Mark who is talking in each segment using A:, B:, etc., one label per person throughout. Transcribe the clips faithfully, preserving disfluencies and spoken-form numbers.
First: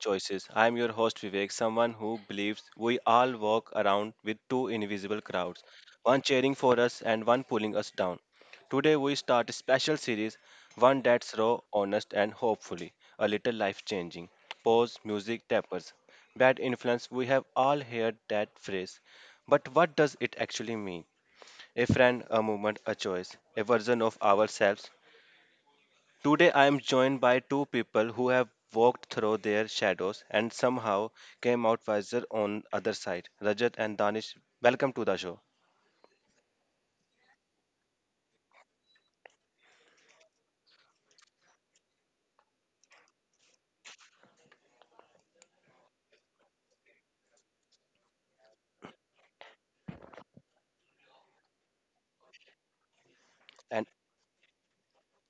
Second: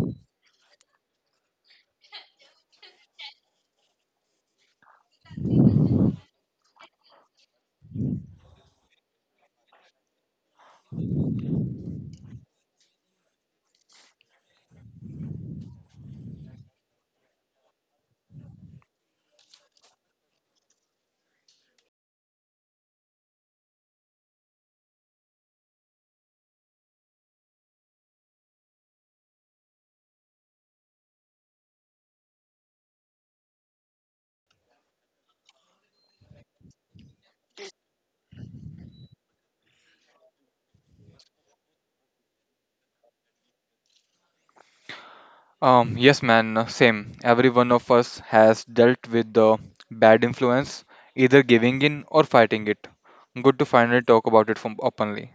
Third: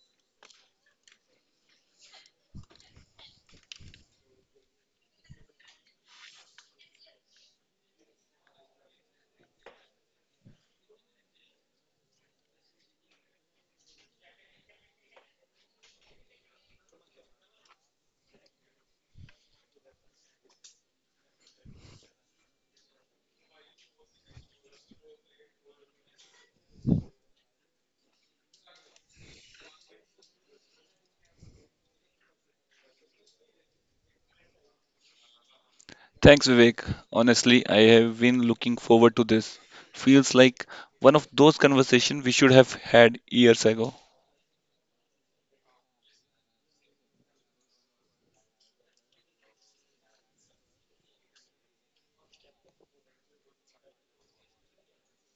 A: Choices. I am your host Vivek, someone who believes we all walk around with two invisible crowds, one cheering for us and one pulling us down. Today, we start a special series, one that's raw, honest, and hopefully a little life changing. Pause, music, tappers. Bad influence, we have all heard that phrase. But what does it actually mean? A friend, a movement, a choice, a version of ourselves. Today, I am joined by two people who have walked through their shadows and somehow came out wiser on other side. Rajat and Danish, welcome to the show.
B: Thanks, Vivek. Honestly, I have been looking forward to this. Feels like one of those conversations we should have had years ago.
C: Um, yes, man, uh, same. Every one of us has dealt with the bad influence, either giving in or fighting it. Good to
A: And
C: finally talk about it from openly.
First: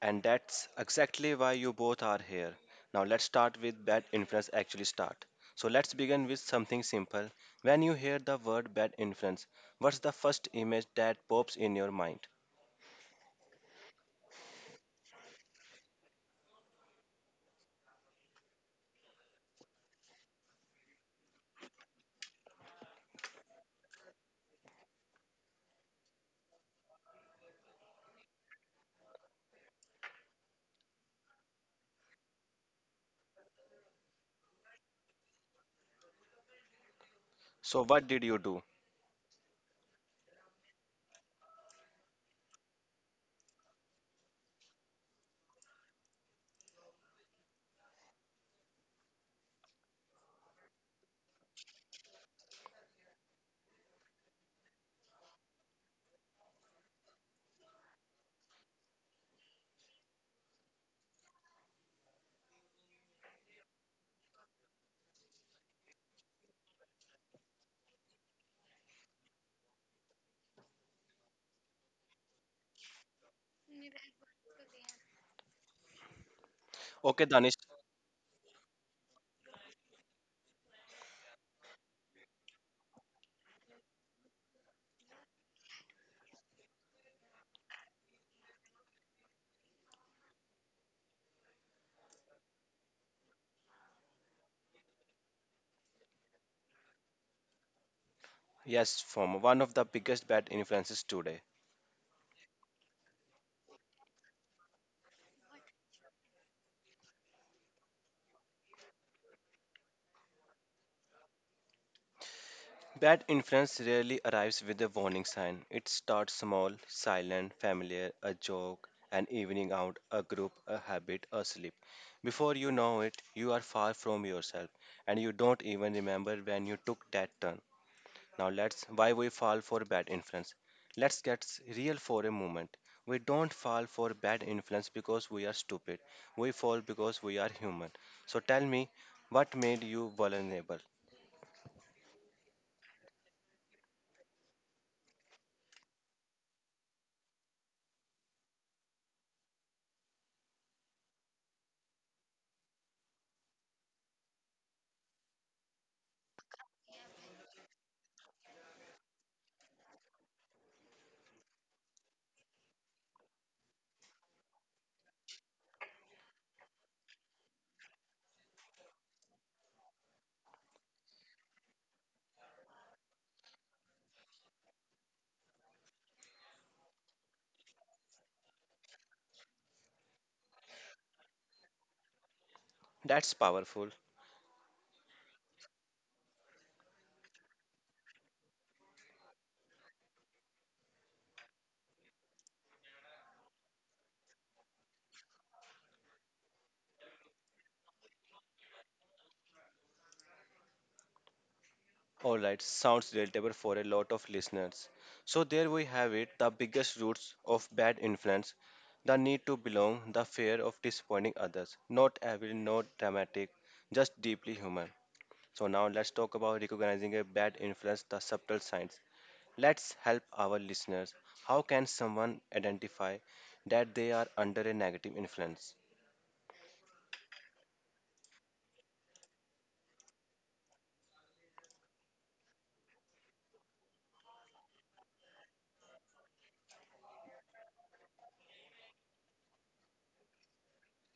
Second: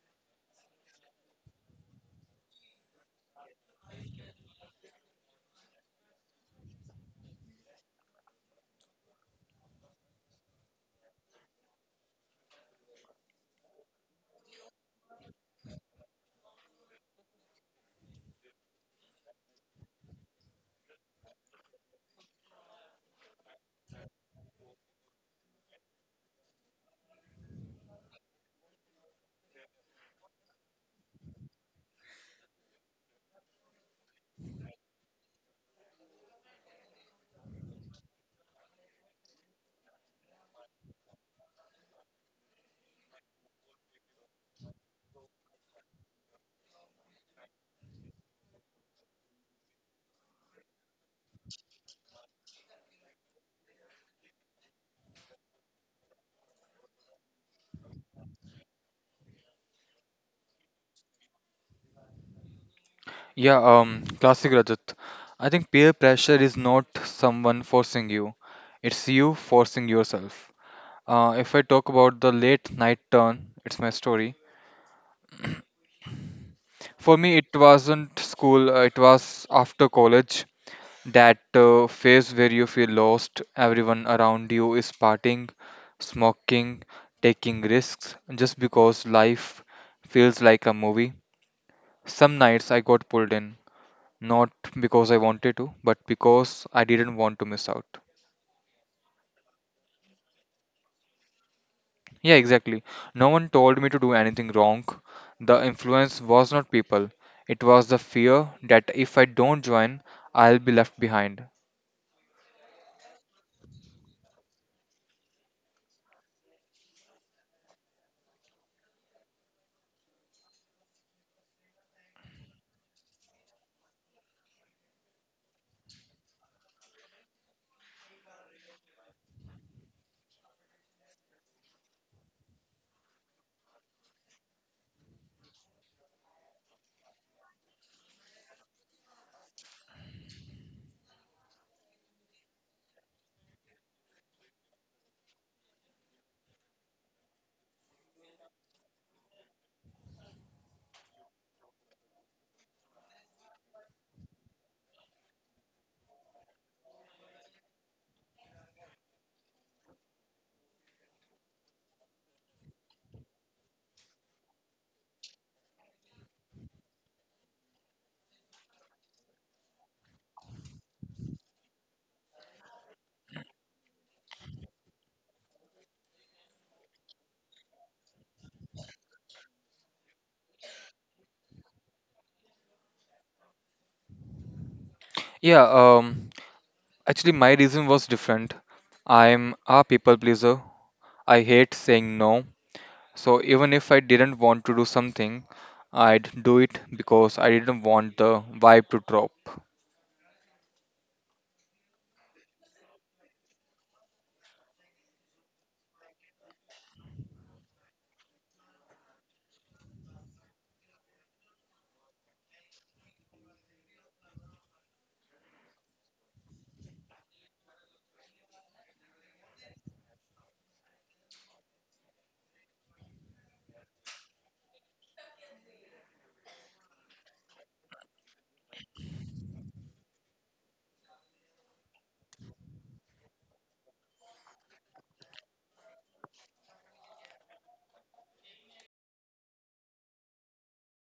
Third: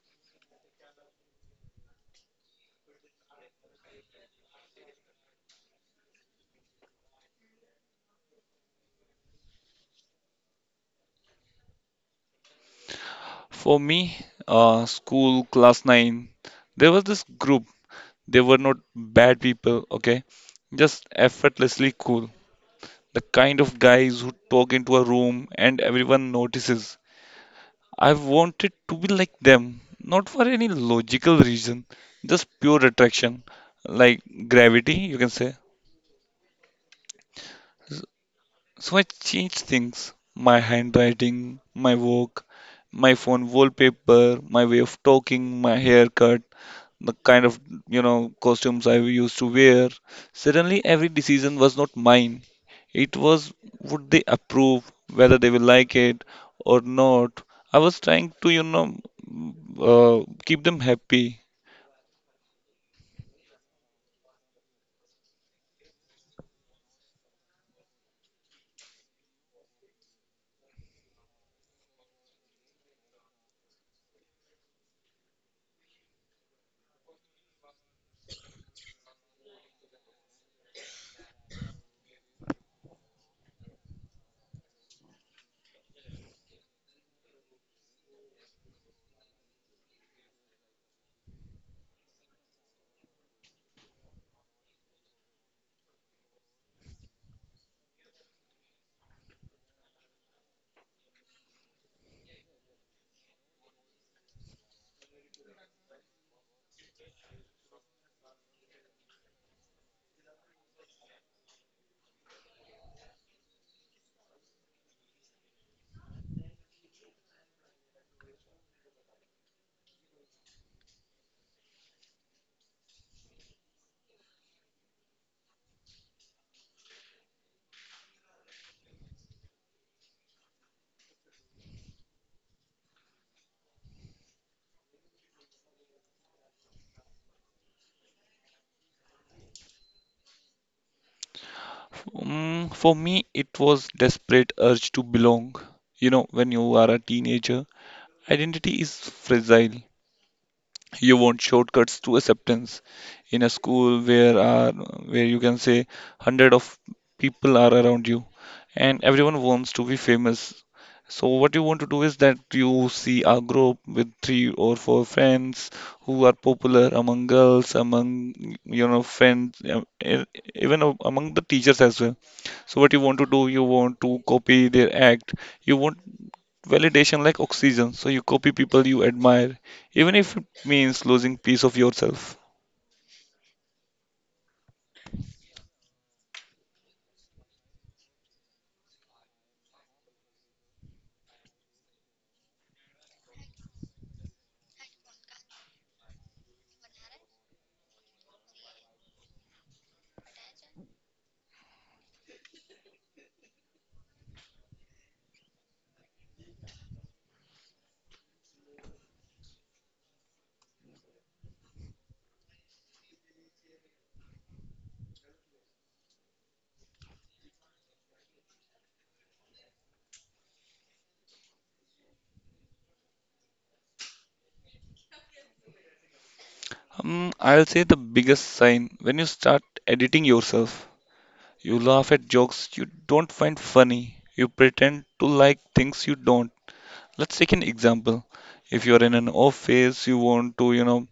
A: and that's exactly why you both are here. Now let's start with bad influence actually start. So let's begin with something simple. When you hear the word bad influence, what's the first image that pops in your mind?
B: For me, uh, school, class nine, there was this group. They were not bad people, okay? Just effortlessly cool. The kind of guys who talk into a room and everyone notices. I wanted to be like them, not for any logical reason, just pure attraction, like gravity, you can say.
A: So what did you do?
B: So I changed things, my handwriting, my work, my phone wallpaper, my way of talking, my haircut, the kind of, you know, costumes I used to wear. Suddenly, every decision was not mine. It was, would they approve, whether they will like it or not. I was trying to, you know, uh, keep them happy.
C: Yeah, um, classic Rajat. I think peer pressure is not someone forcing you, it's you forcing yourself. Uh, if I talk about the late night turn, it's my story. For
A: Okay,
C: me,
A: Danish.
C: it wasn't school, uh, it was after college. That uh, phase where you feel lost, everyone around you is partying, smoking, taking risks just because life feels like a movie. Some nights I got pulled in, not because I wanted to, but because I didn't want to miss out.
A: Yes, from one of the biggest bad influences today.
C: Yeah, exactly. No one told me to do anything wrong. The influence was not people, it was the fear that if I don't join, I'll be left behind.
A: Bad influence rarely arrives with a warning sign. It starts small, silent, familiar, a joke, an evening out, a group, a habit, a slip. Before you know it, you are far from yourself and you don't even remember when you took that turn. Now let's why we fall for bad influence. Let's get s- real for a moment. We don't fall for bad influence because we are stupid. We fall because we are human. So tell me, what made you vulnerable?
B: Mm, for me, it was desperate urge to belong. You know, when you are a teenager, identity is fragile. You want shortcuts to acceptance. In a school where are where you can say hundred of people are around you, and everyone wants to be famous. So what you want to do is that you see a group with three or four friends who are popular among girls, among you know friends, um, e- even a- among the teachers as well. So what you want to do, you want to copy their act. You want validation like oxygen. So you copy people you admire, even if it means losing piece of yourself.
A: That's powerful.
C: Yeah, um, Actually, my reason was different. I'm a people pleaser. I hate saying no. So even if I didn't want to do something, I'd do it because I didn't want the vibe to drop.
A: All right, sounds relatable for a lot of listeners. So, there we have it, the biggest roots of bad influence, the need to belong, the fear of disappointing others. Not evil, not dramatic, just deeply human. So, now let's talk about recognizing a bad influence, the subtle signs. Let's help our listeners. How can someone identify that they are under a negative influence?
B: Um, I'll say the biggest sign when you start editing yourself. You laugh at jokes you don't find funny. You pretend to like things you don't. Let's take an example. If you're in an office, you want to, you know,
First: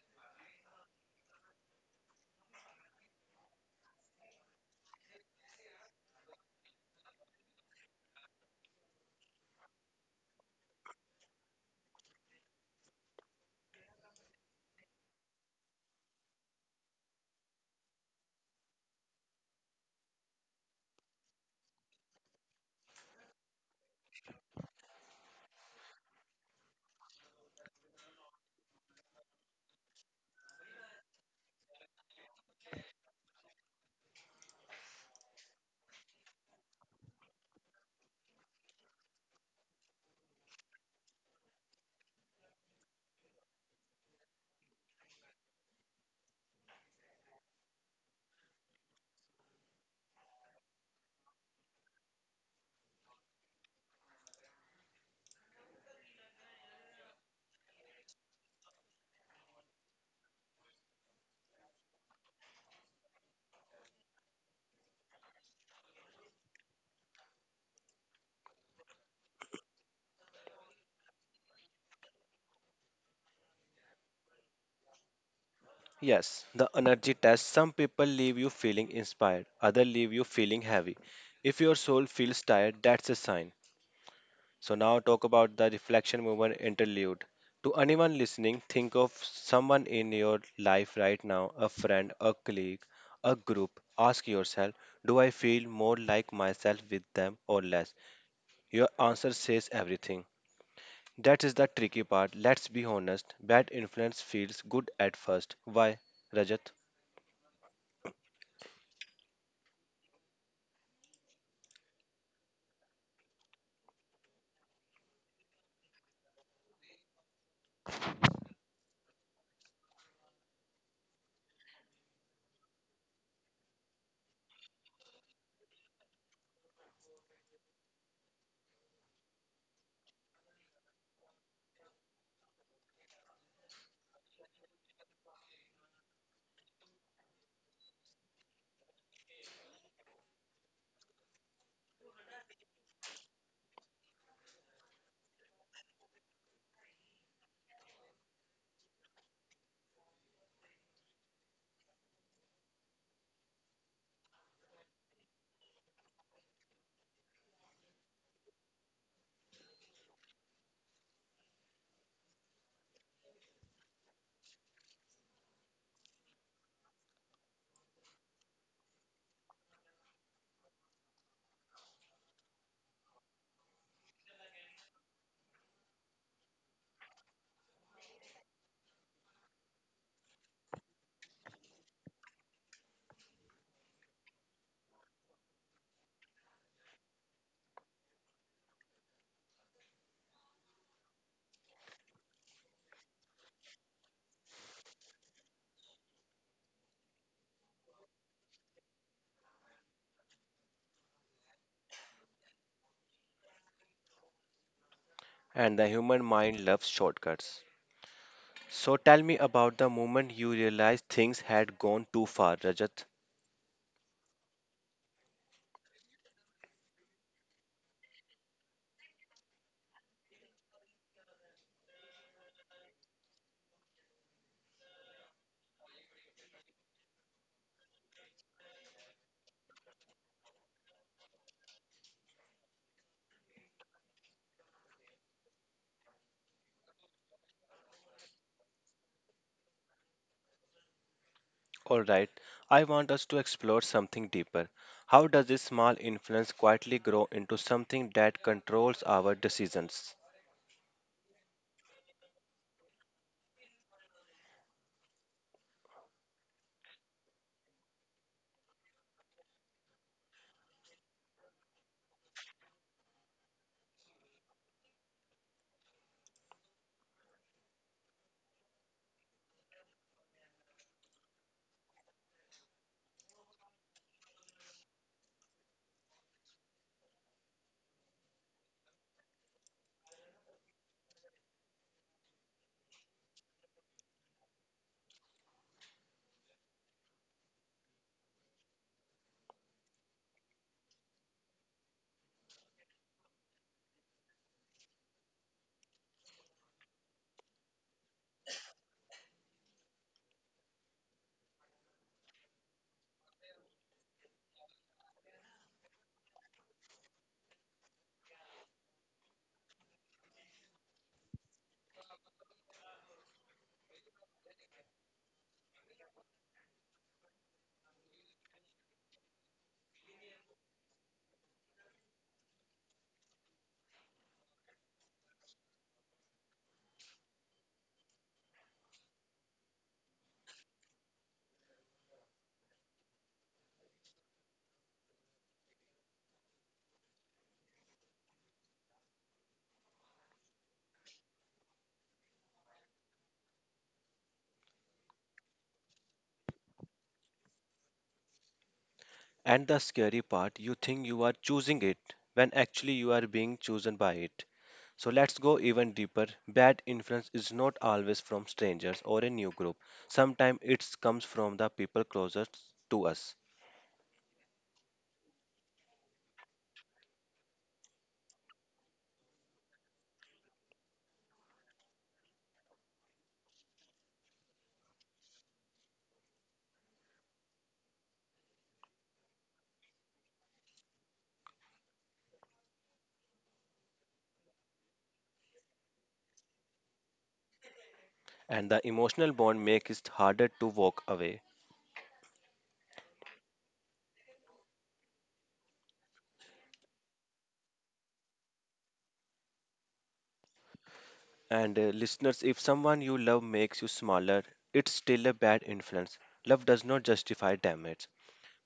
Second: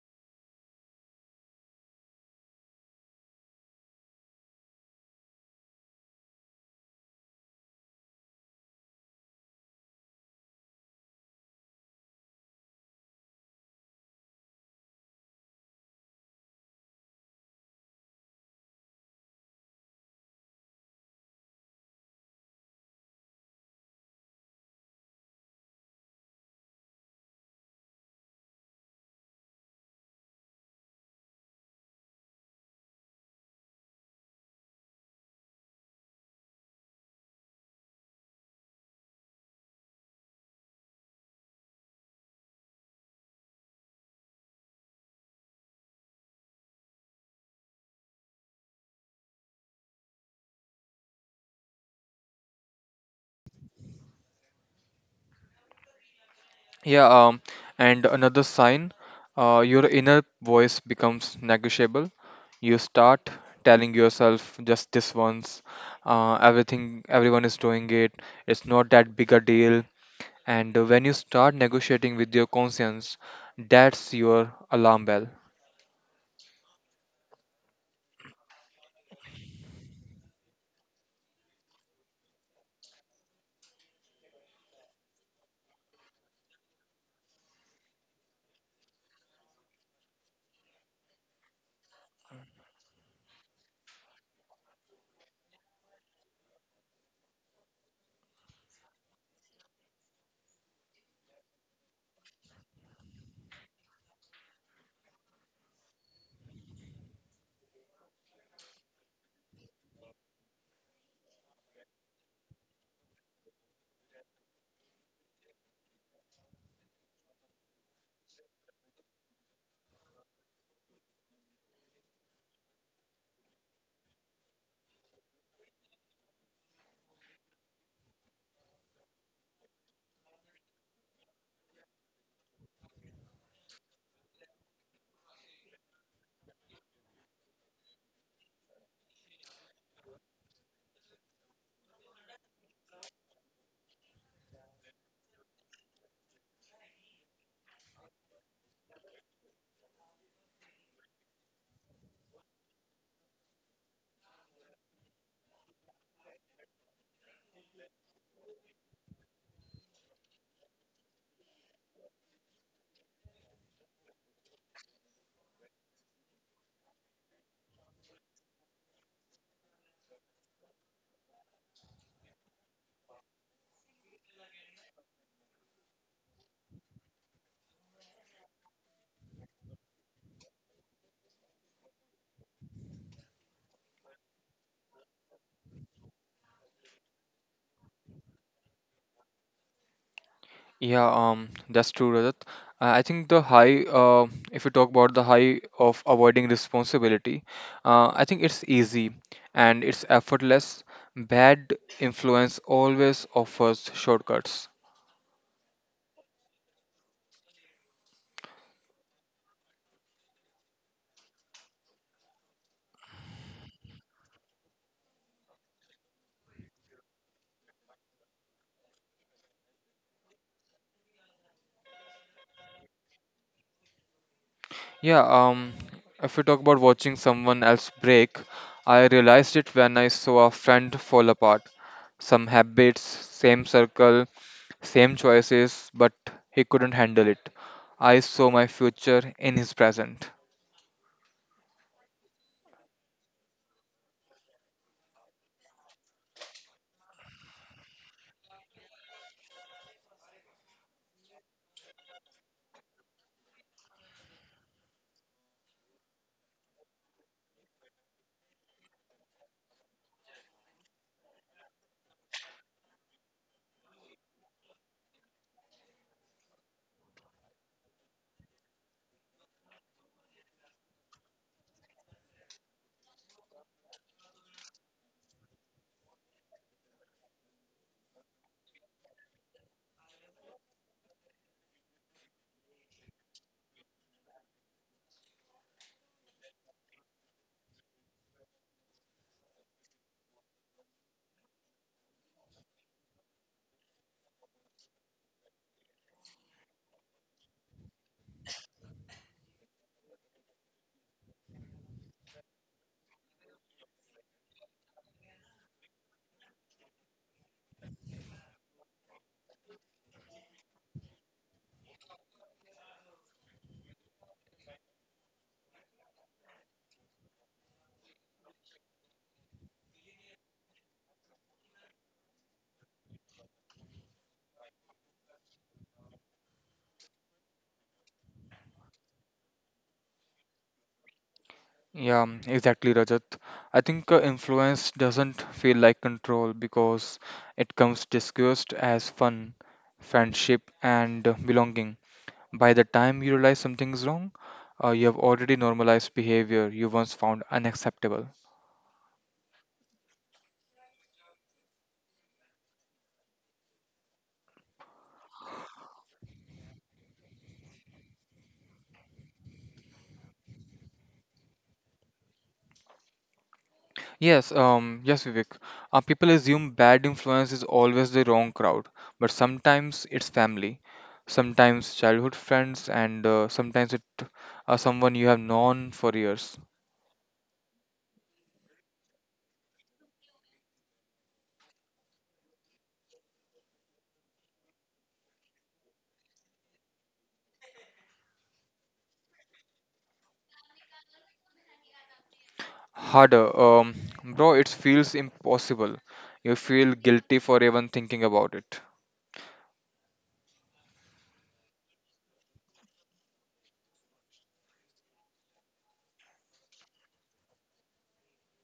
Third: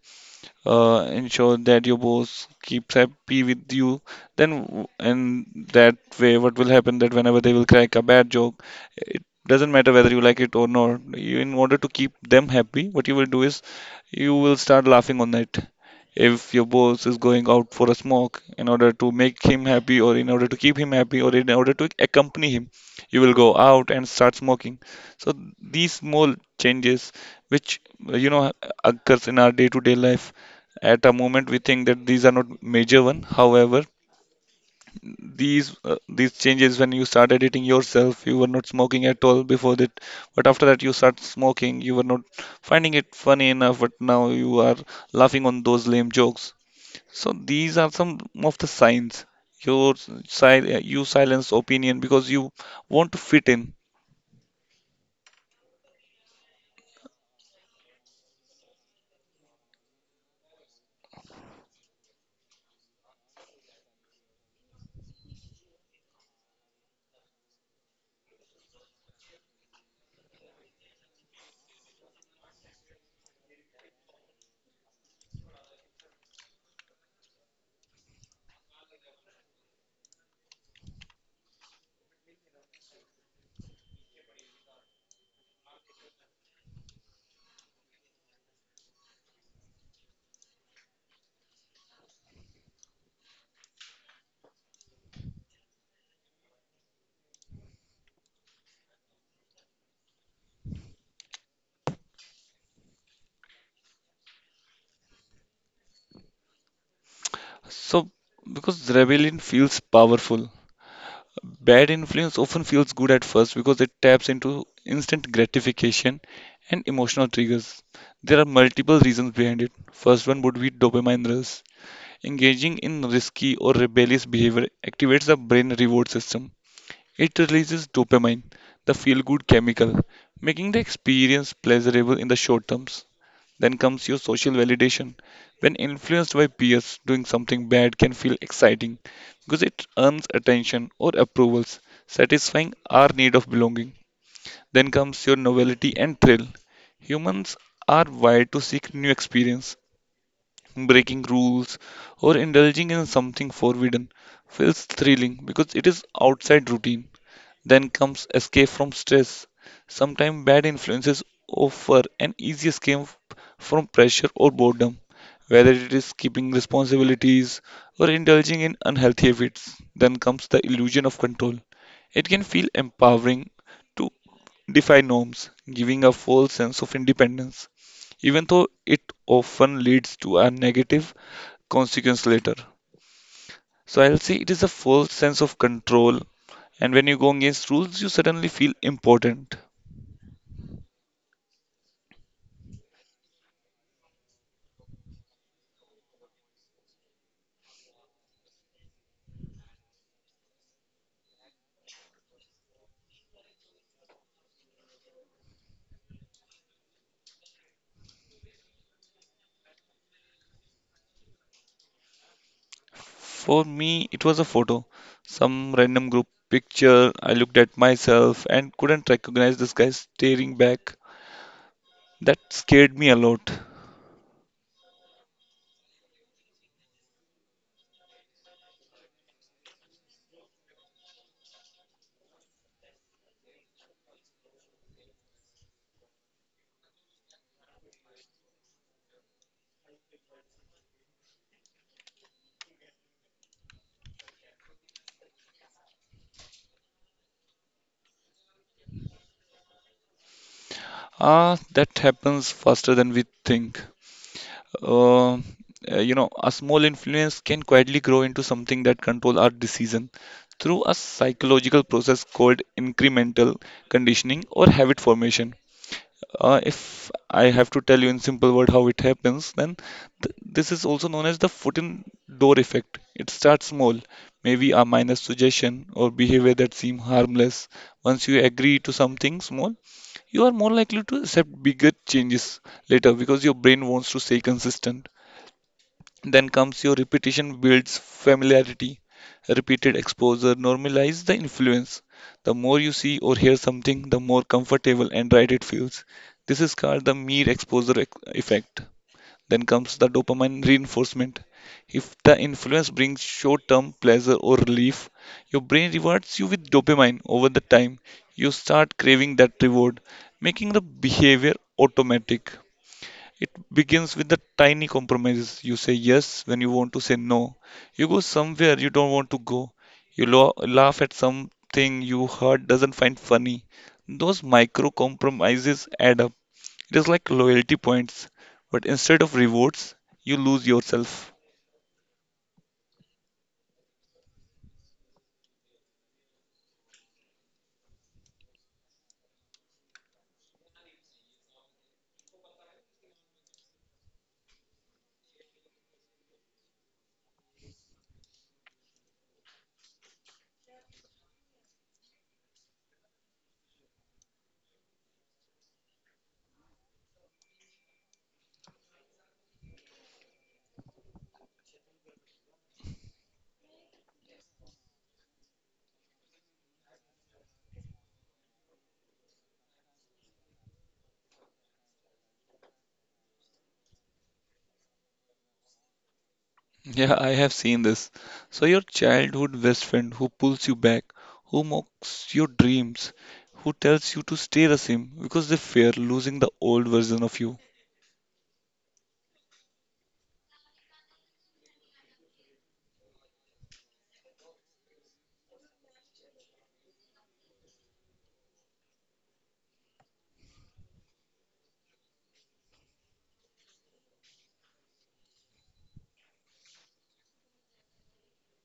B: uh, ensure that your boss keeps happy with you, then w- and that way, what will happen, that whenever they will crack a bad joke, it doesn't matter whether you like it or not, you, in order to keep them happy, what you will do is you will start laughing on it. If your boss is going out for a smoke, in order to make him happy, or in order to keep him happy, or in order to accompany him, you will go out and start smoking. So these small changes which uh, you know occurs in our day-to-day life, at a moment, we think that these are not major one. However, these uh, these changes, when you start editing yourself, you were not smoking at all before that. But after that, you start smoking. You were not finding it funny enough, but now you are laughing on those lame jokes. So these are some of the signs. Your sil- you silence opinion because you want to fit in.
C: Yeah, um, and another sign, uh, your inner voice becomes negotiable. You start telling yourself just this once, uh, everything everyone is doing it. It's not that big a deal. And uh, when you start negotiating with your conscience, that's your alarm bell.
A: Yes, the energy test. Some people leave you feeling inspired, others leave you feeling heavy. If your soul feels tired, that's a sign. So now talk about the reflection movement interlude. To anyone listening, think of someone in your life right now, a friend, a colleague, a group. Ask yourself, do I feel more like myself with them or less? Your answer says everything. That is the tricky part. Let's be honest. Bad influence feels good at first. Why, Rajat?
B: So, because rebellion feels powerful, bad influence often feels good at first because it taps into instant gratification and emotional triggers. There are multiple reasons behind it. First one would be dopamine rush. Engaging in risky or rebellious behavior activates the brain reward system. It releases dopamine, the feel good chemical, making the experience pleasurable in the short term. Then comes your social validation. When influenced by peers, doing something bad can feel exciting because it earns attention or approvals, satisfying our need of belonging. Then comes your novelty and thrill. Humans are wired to seek new experience. Breaking rules or indulging in something forbidden feels thrilling because it is outside routine. Then comes escape from stress. Sometimes bad influences offer an easy escape from pressure or boredom, whether it is keeping responsibilities or indulging in unhealthy habits. Then comes the illusion of control. It can feel empowering to defy norms, giving a false sense of independence, even though it often leads to a negative consequence later. So I'll say it is a false sense of control, and when you go against rules, you suddenly feel important.
C: Yeah, um, that's true, Rajat. Uh, I think the high, uh, if you talk about the high of avoiding responsibility, uh, I think it's easy and it's effortless. Bad influence always offers shortcuts.
A: And the human mind loves shortcuts. So tell me about the moment you realized things had gone too far, Rajat.
B: For me, it was a photo, some random group picture. I looked at myself and couldn't recognize this guy staring back. That scared me a lot.
C: Yeah, um, if we talk about watching someone else break, I realized it when I saw a friend fall apart. Some habits, same circle, same choices, but he couldn't handle it. I saw my future in his present.
A: Alright, I want us to explore something deeper. How does this small influence quietly grow into something that controls our decisions?
B: Ah, that happens faster than we think. Uh, uh, you know, a small influence can quietly grow into something that control our decision through a psychological process called incremental conditioning or habit formation. Uh, if I have to tell you in simple word how it happens, then th this is also known as the foot in door effect. It starts small, maybe a minor suggestion or behavior that seem harmless. Once you agree to something small, you are more likely to accept bigger changes later because your brain wants to stay consistent. Then comes your repetition builds familiarity. Repeated exposure normalizes the influence. The more you see or hear something, the more comfortable and right it feels. This is called the mere exposure ec- effect. Then comes the dopamine reinforcement. If the influence brings short term pleasure or relief, your brain rewards you with dopamine over the time. You start craving that reward, making the behavior automatic. It begins with the tiny compromises. You say yes when you want to say no. You go somewhere you don't want to go. You lo- laugh at something you heard doesn't find funny. Those micro compromises add up. It is like loyalty points, but instead of rewards, you lose yourself.
C: Yeah, mm, exactly, Rajat. I think uh, influence doesn't feel like control because it comes disguised as fun, friendship, and belonging. By the time you realize something is wrong, uh, you have already normalized behavior you once found unacceptable.
A: And the scary part, you think you are choosing it when actually you are being chosen by it. So let's go even deeper. Bad influence is not always from strangers or a new group. Sometimes it comes from the people closest to us,
C: Yes, um, yes, Vivek. Uh, people assume bad influence is always the wrong crowd, but sometimes it's family, sometimes childhood friends, and uh, sometimes it uh, someone you have known for years.
B: Yeah, I have seen this. So, your childhood best friend who pulls you back, who mocks your dreams, who tells you to stay the same because they fear losing the old version of you.
A: and the emotional bond makes it harder to walk away.
C: Harder, um, bro. It feels impossible. You feel guilty for even thinking about it.
A: And uh, listeners, if someone you love makes you smaller, it's still a bad influence. Love does not justify damage.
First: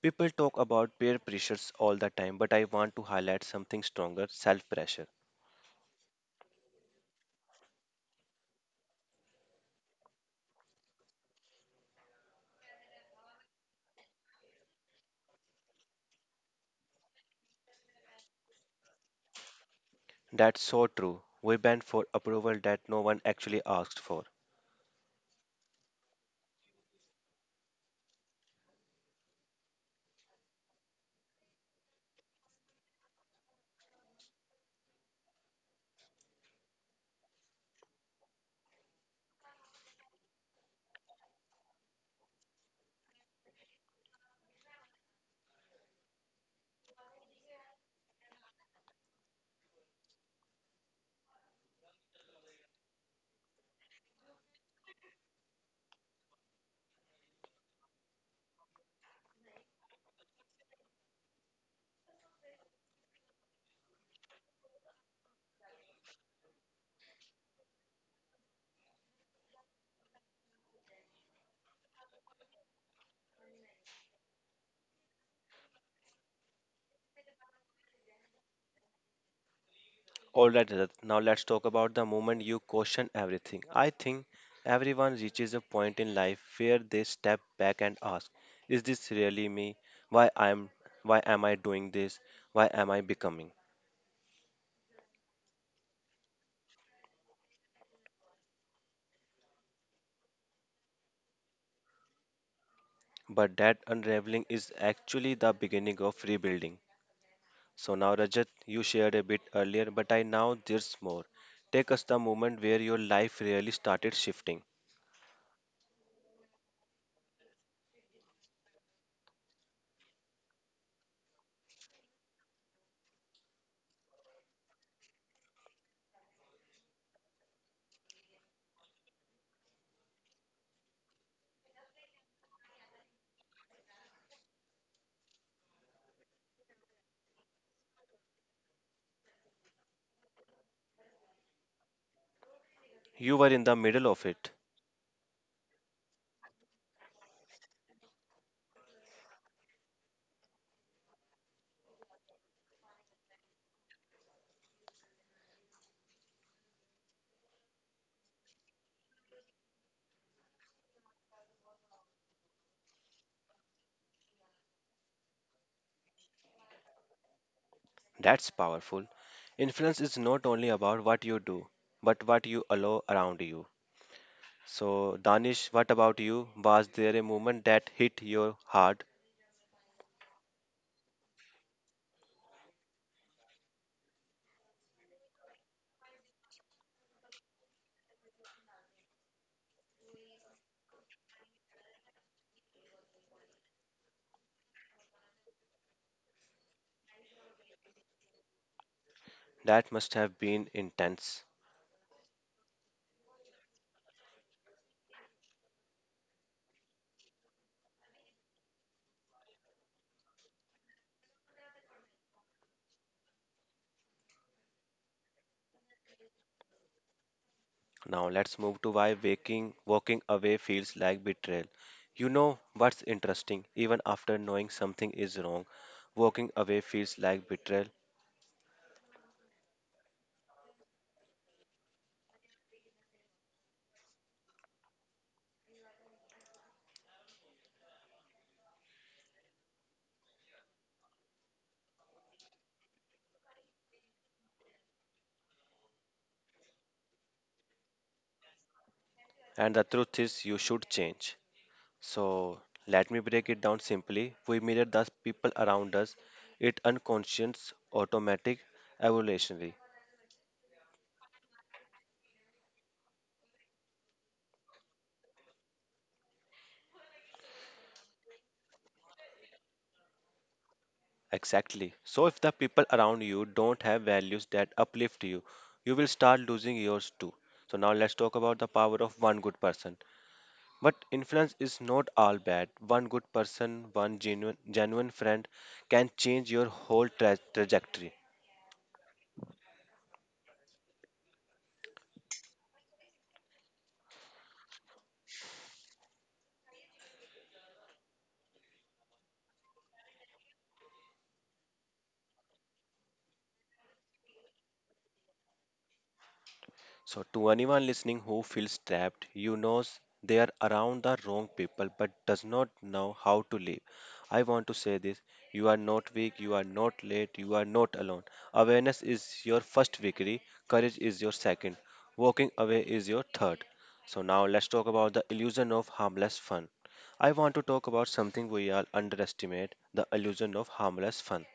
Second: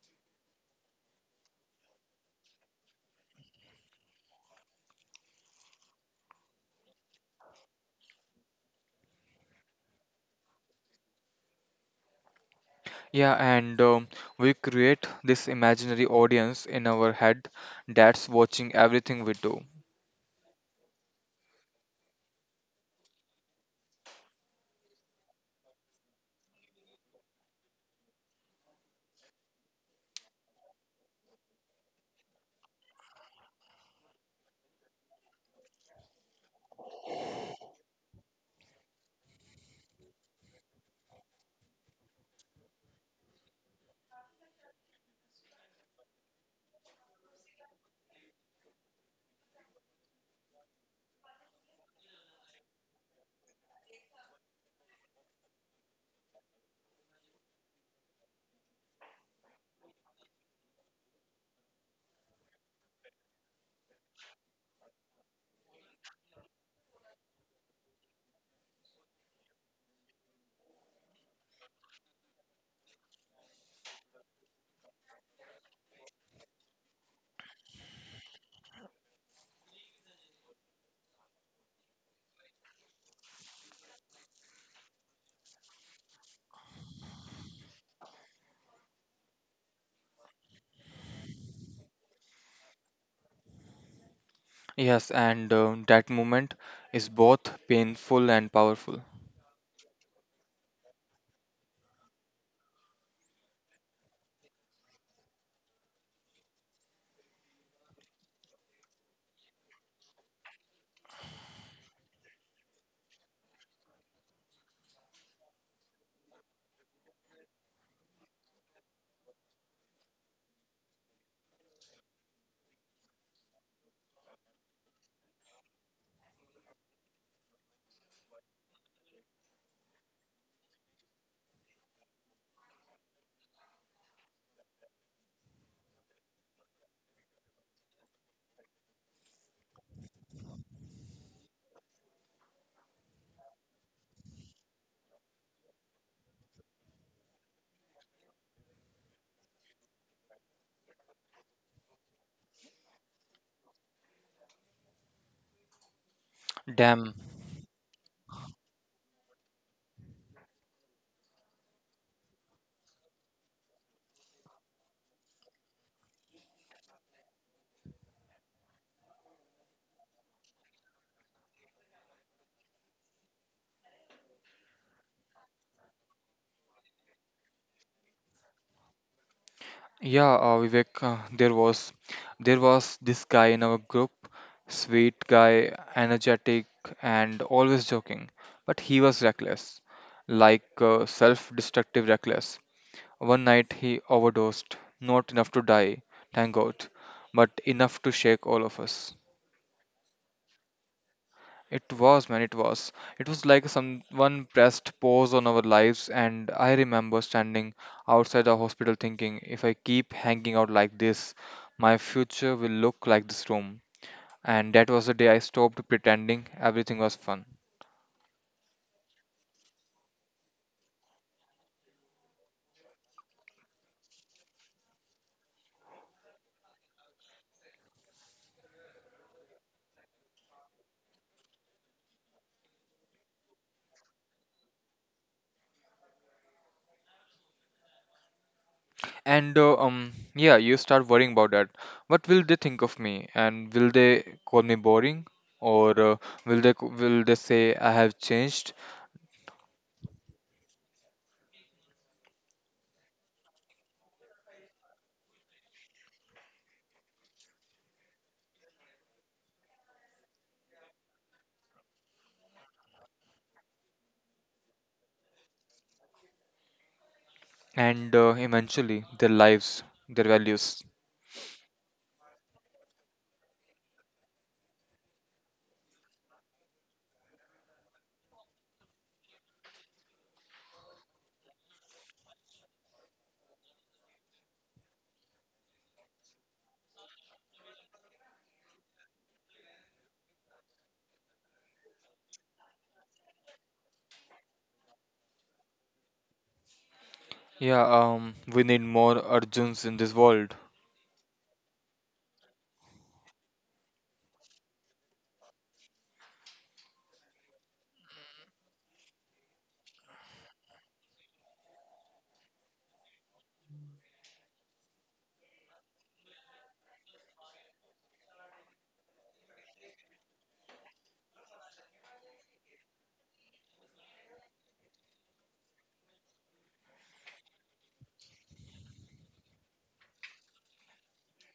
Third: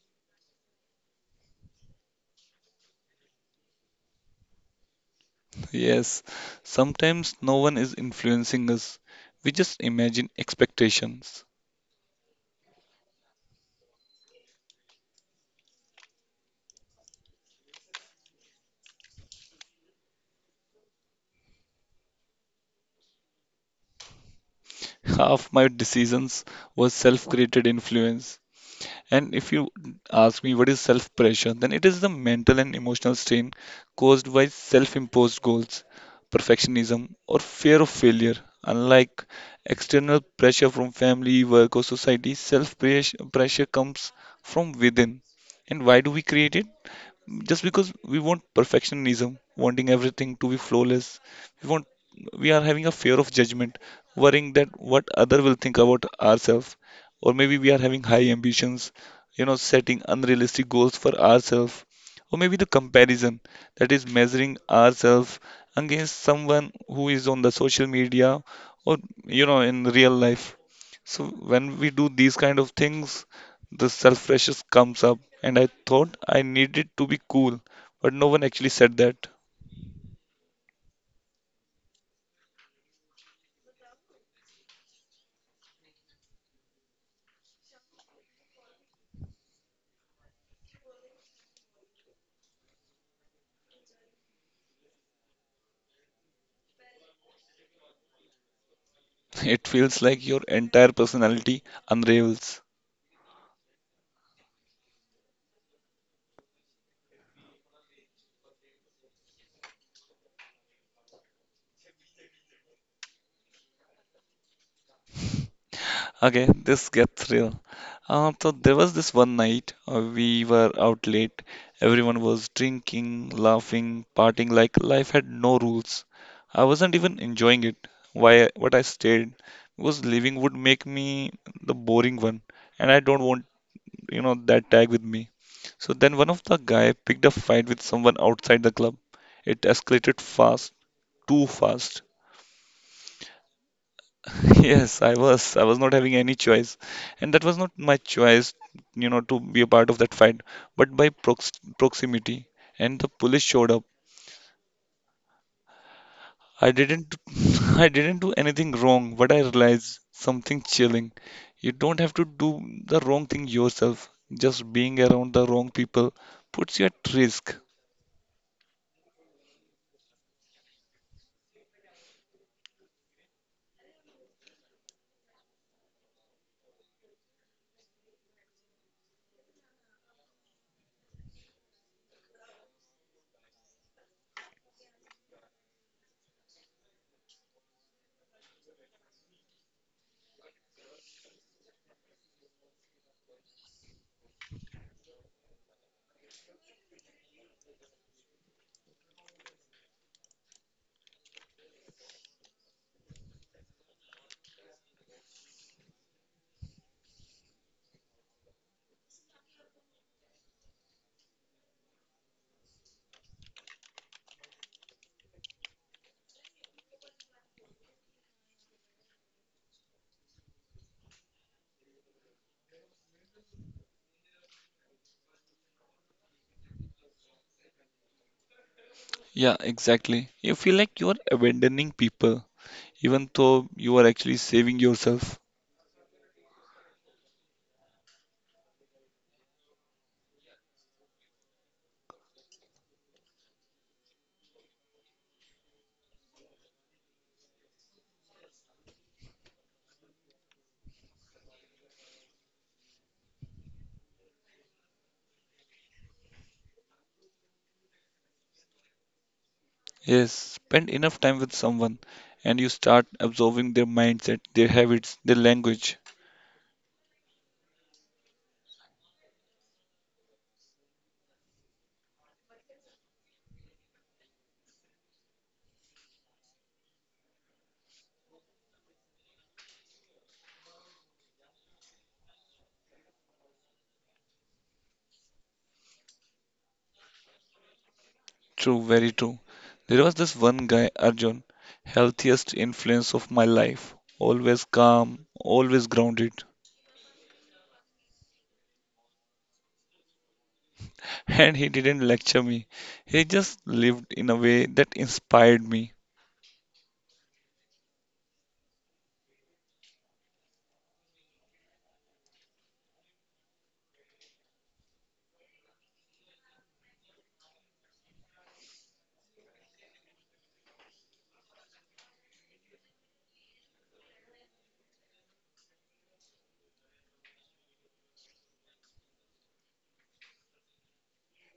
A: People talk about peer pressures all the time, but I want to highlight something stronger, self pressure.
B: Yes, sometimes no one is influencing us. We just imagine expectations.
C: Yeah, and um, we create this imaginary audience in our head that's watching everything we do.
A: That's so true. We bend for approval that no one actually asked for.
B: Half my decisions was self-created influence. And if you ask me what is self-pressure, then it is the mental and emotional strain caused by self-imposed goals, perfectionism, or fear of failure. Unlike external pressure from family, work, or society, self-pressure pressure comes from within. And why do we create it? Just because we want perfectionism, wanting everything to be flawless. We want we are having a fear of judgment, worrying that what other will think about ourselves, or maybe we are having high ambitions, you know, setting unrealistic goals for ourselves, or maybe the comparison, that is measuring ourselves against someone who is on the social media, or you know in real life. So when we do these kind of things, the self pressure comes up, and I thought I needed to be cool, but no one actually said that.
A: All right, Rajat, now let's talk about the moment you question everything. I think everyone reaches a point in life where they step back and ask, is this really me? Why I'm why am I doing this? Why am I becoming?
C: Yes, and um, that moment is both painful and powerful.
B: It feels like your entire personality unravels.
A: But that unraveling is actually the beginning of rebuilding. So now Rajat, you shared a bit earlier, but I now there's more. Take us the moment where your life really started shifting.
B: Okay, this gets real. Uh, so there was this one night uh, we were out late. Everyone was drinking, laughing, partying like life had no rules. I wasn't even enjoying it. Why? What I stayed was living would make me the boring one, and I don't want you know that tag with me. So then one of the guy picked a fight with someone outside the club. It escalated fast, too fast.
A: You were in the middle of it.
B: Yes, I was. I was not having any choice. And that was not my choice, you know, to be a part of that fight, but by prox proximity. And the police showed up. I didn't.
C: Damn.
B: I didn't do anything wrong, but I realized something chilling. You don't have to do the wrong thing yourself. Just being around the wrong people puts you at risk.
A: That's powerful. Influence is not only about what you do, but what you allow around you. So, Danish, what about you? Was there a moment that hit your heart?
C: Yeah, uh, Vivek, uh, there was there was this guy in our group, sweet guy, energetic and always joking, but he was reckless, like uh, self-destructive reckless. One night he overdosed, not enough to die, thank God, but enough to shake all of us.
A: That must have been intense.
C: It was, man, it was. It was like someone pressed pause on our lives, and I remember standing outside the hospital thinking, if I keep hanging out like this, my future will look like this room. And that was the day I stopped pretending everything was fun.
A: Now, let's move to why waking, walking away feels like betrayal. You know what's interesting? Even after knowing something is wrong, walking away feels like betrayal.
B: Yeah, exactly. You feel like you are abandoning people, even though you are actually saving yourself.
C: And uh, um, yeah, you start worrying about that. What will they think of me? And will they call me boring? Or uh, will they will they say I have changed?
A: And the truth is, you should change. So let me break it down simply. We mirror the people around us. It unconscious, automatic, evolutionary.
B: Yes, spend enough time with someone and you start absorbing their mindset, their habits, their language.
C: And uh, eventually, their lives, their values.
A: Exactly. So if the people around you don't have values that uplift you, you will start losing yours too. So now let's talk about the power of one good person. But influence is not all bad. One good person, one genuine genuine friend can change your whole tra- trajectory.
B: True, very true. There was this one guy, Arjun, healthiest influence of my life. Always calm, always grounded.
C: Yeah, um, we need more Arjuns in this world.
B: And he didn't lecture me. He just lived in a way that inspired me.
A: So, to anyone listening who feels trapped, you know they are around the wrong people but does not know how to live. I want to say this, you are not weak, you are not late, you are not alone. Awareness is your first victory, courage is your second, walking away is your third. So, now let's talk about the illusion of harmless fun. I want to talk about something we all underestimate, the illusion of harmless fun.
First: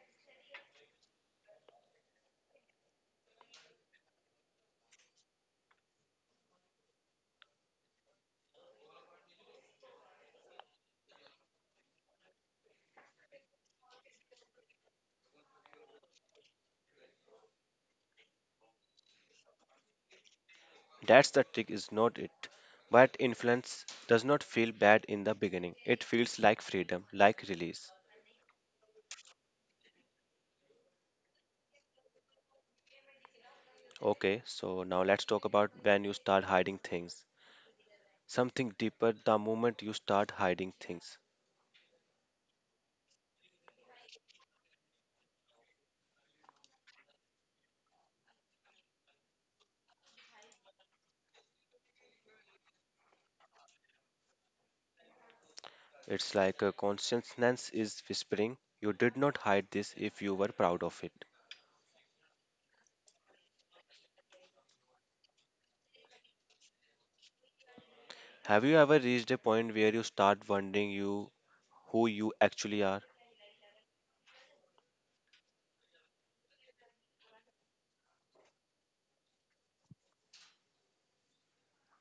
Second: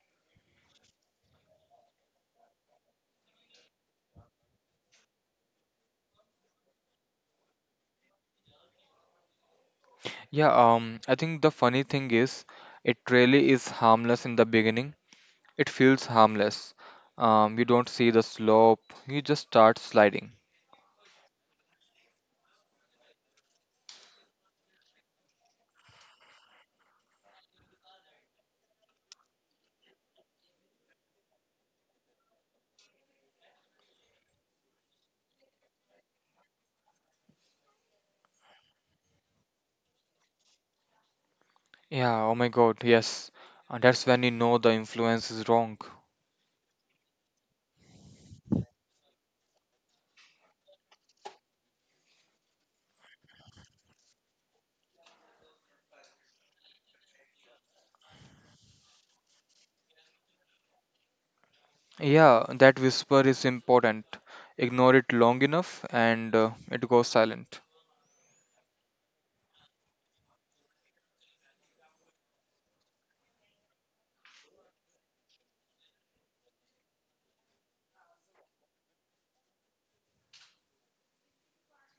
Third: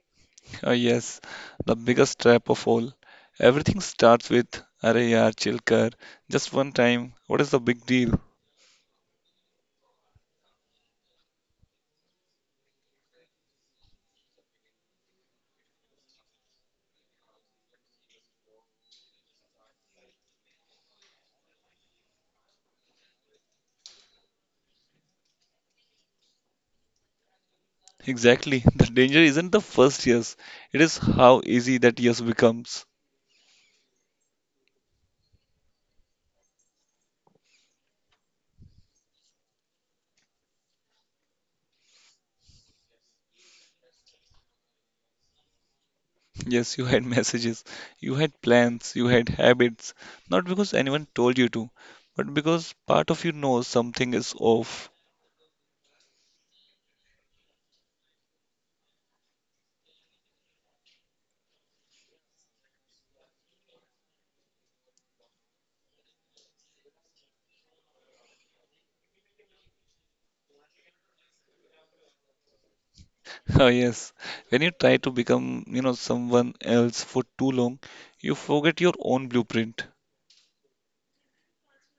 B: Uh, yes, the biggest trap of all. Everything starts with, "Arey yaar, chill kar. Just one time. What is the big deal?"
C: Yeah, um, I think the funny thing is, it really is harmless in the beginning. It feels harmless. Um, you don't see the slope. You just start sliding.
A: That's the trick, is not it? But influence does not feel bad in the beginning. It feels like freedom, like release.
B: Exactly. The danger isn't the first years. It is how easy that years becomes.
A: Okay, so now let's talk about when you start hiding things. Something deeper, the moment you start hiding things.
C: Yeah, oh my god, yes. And that's when you know the influence is wrong.
B: Yes, you had messages, you had plans, you had habits. Not because anyone told you to, but because part of you knows something is off.
A: It's like a consciousness is whispering, you did not hide this if you were proud of it.
C: Yeah, that whisper is important. Ignore it long enough and uh, it goes silent.
A: Have you ever reached a point where you start wondering you, who you actually are?
B: Oh yes, when you try to become, you know, someone else for too long, you forget your own blueprint.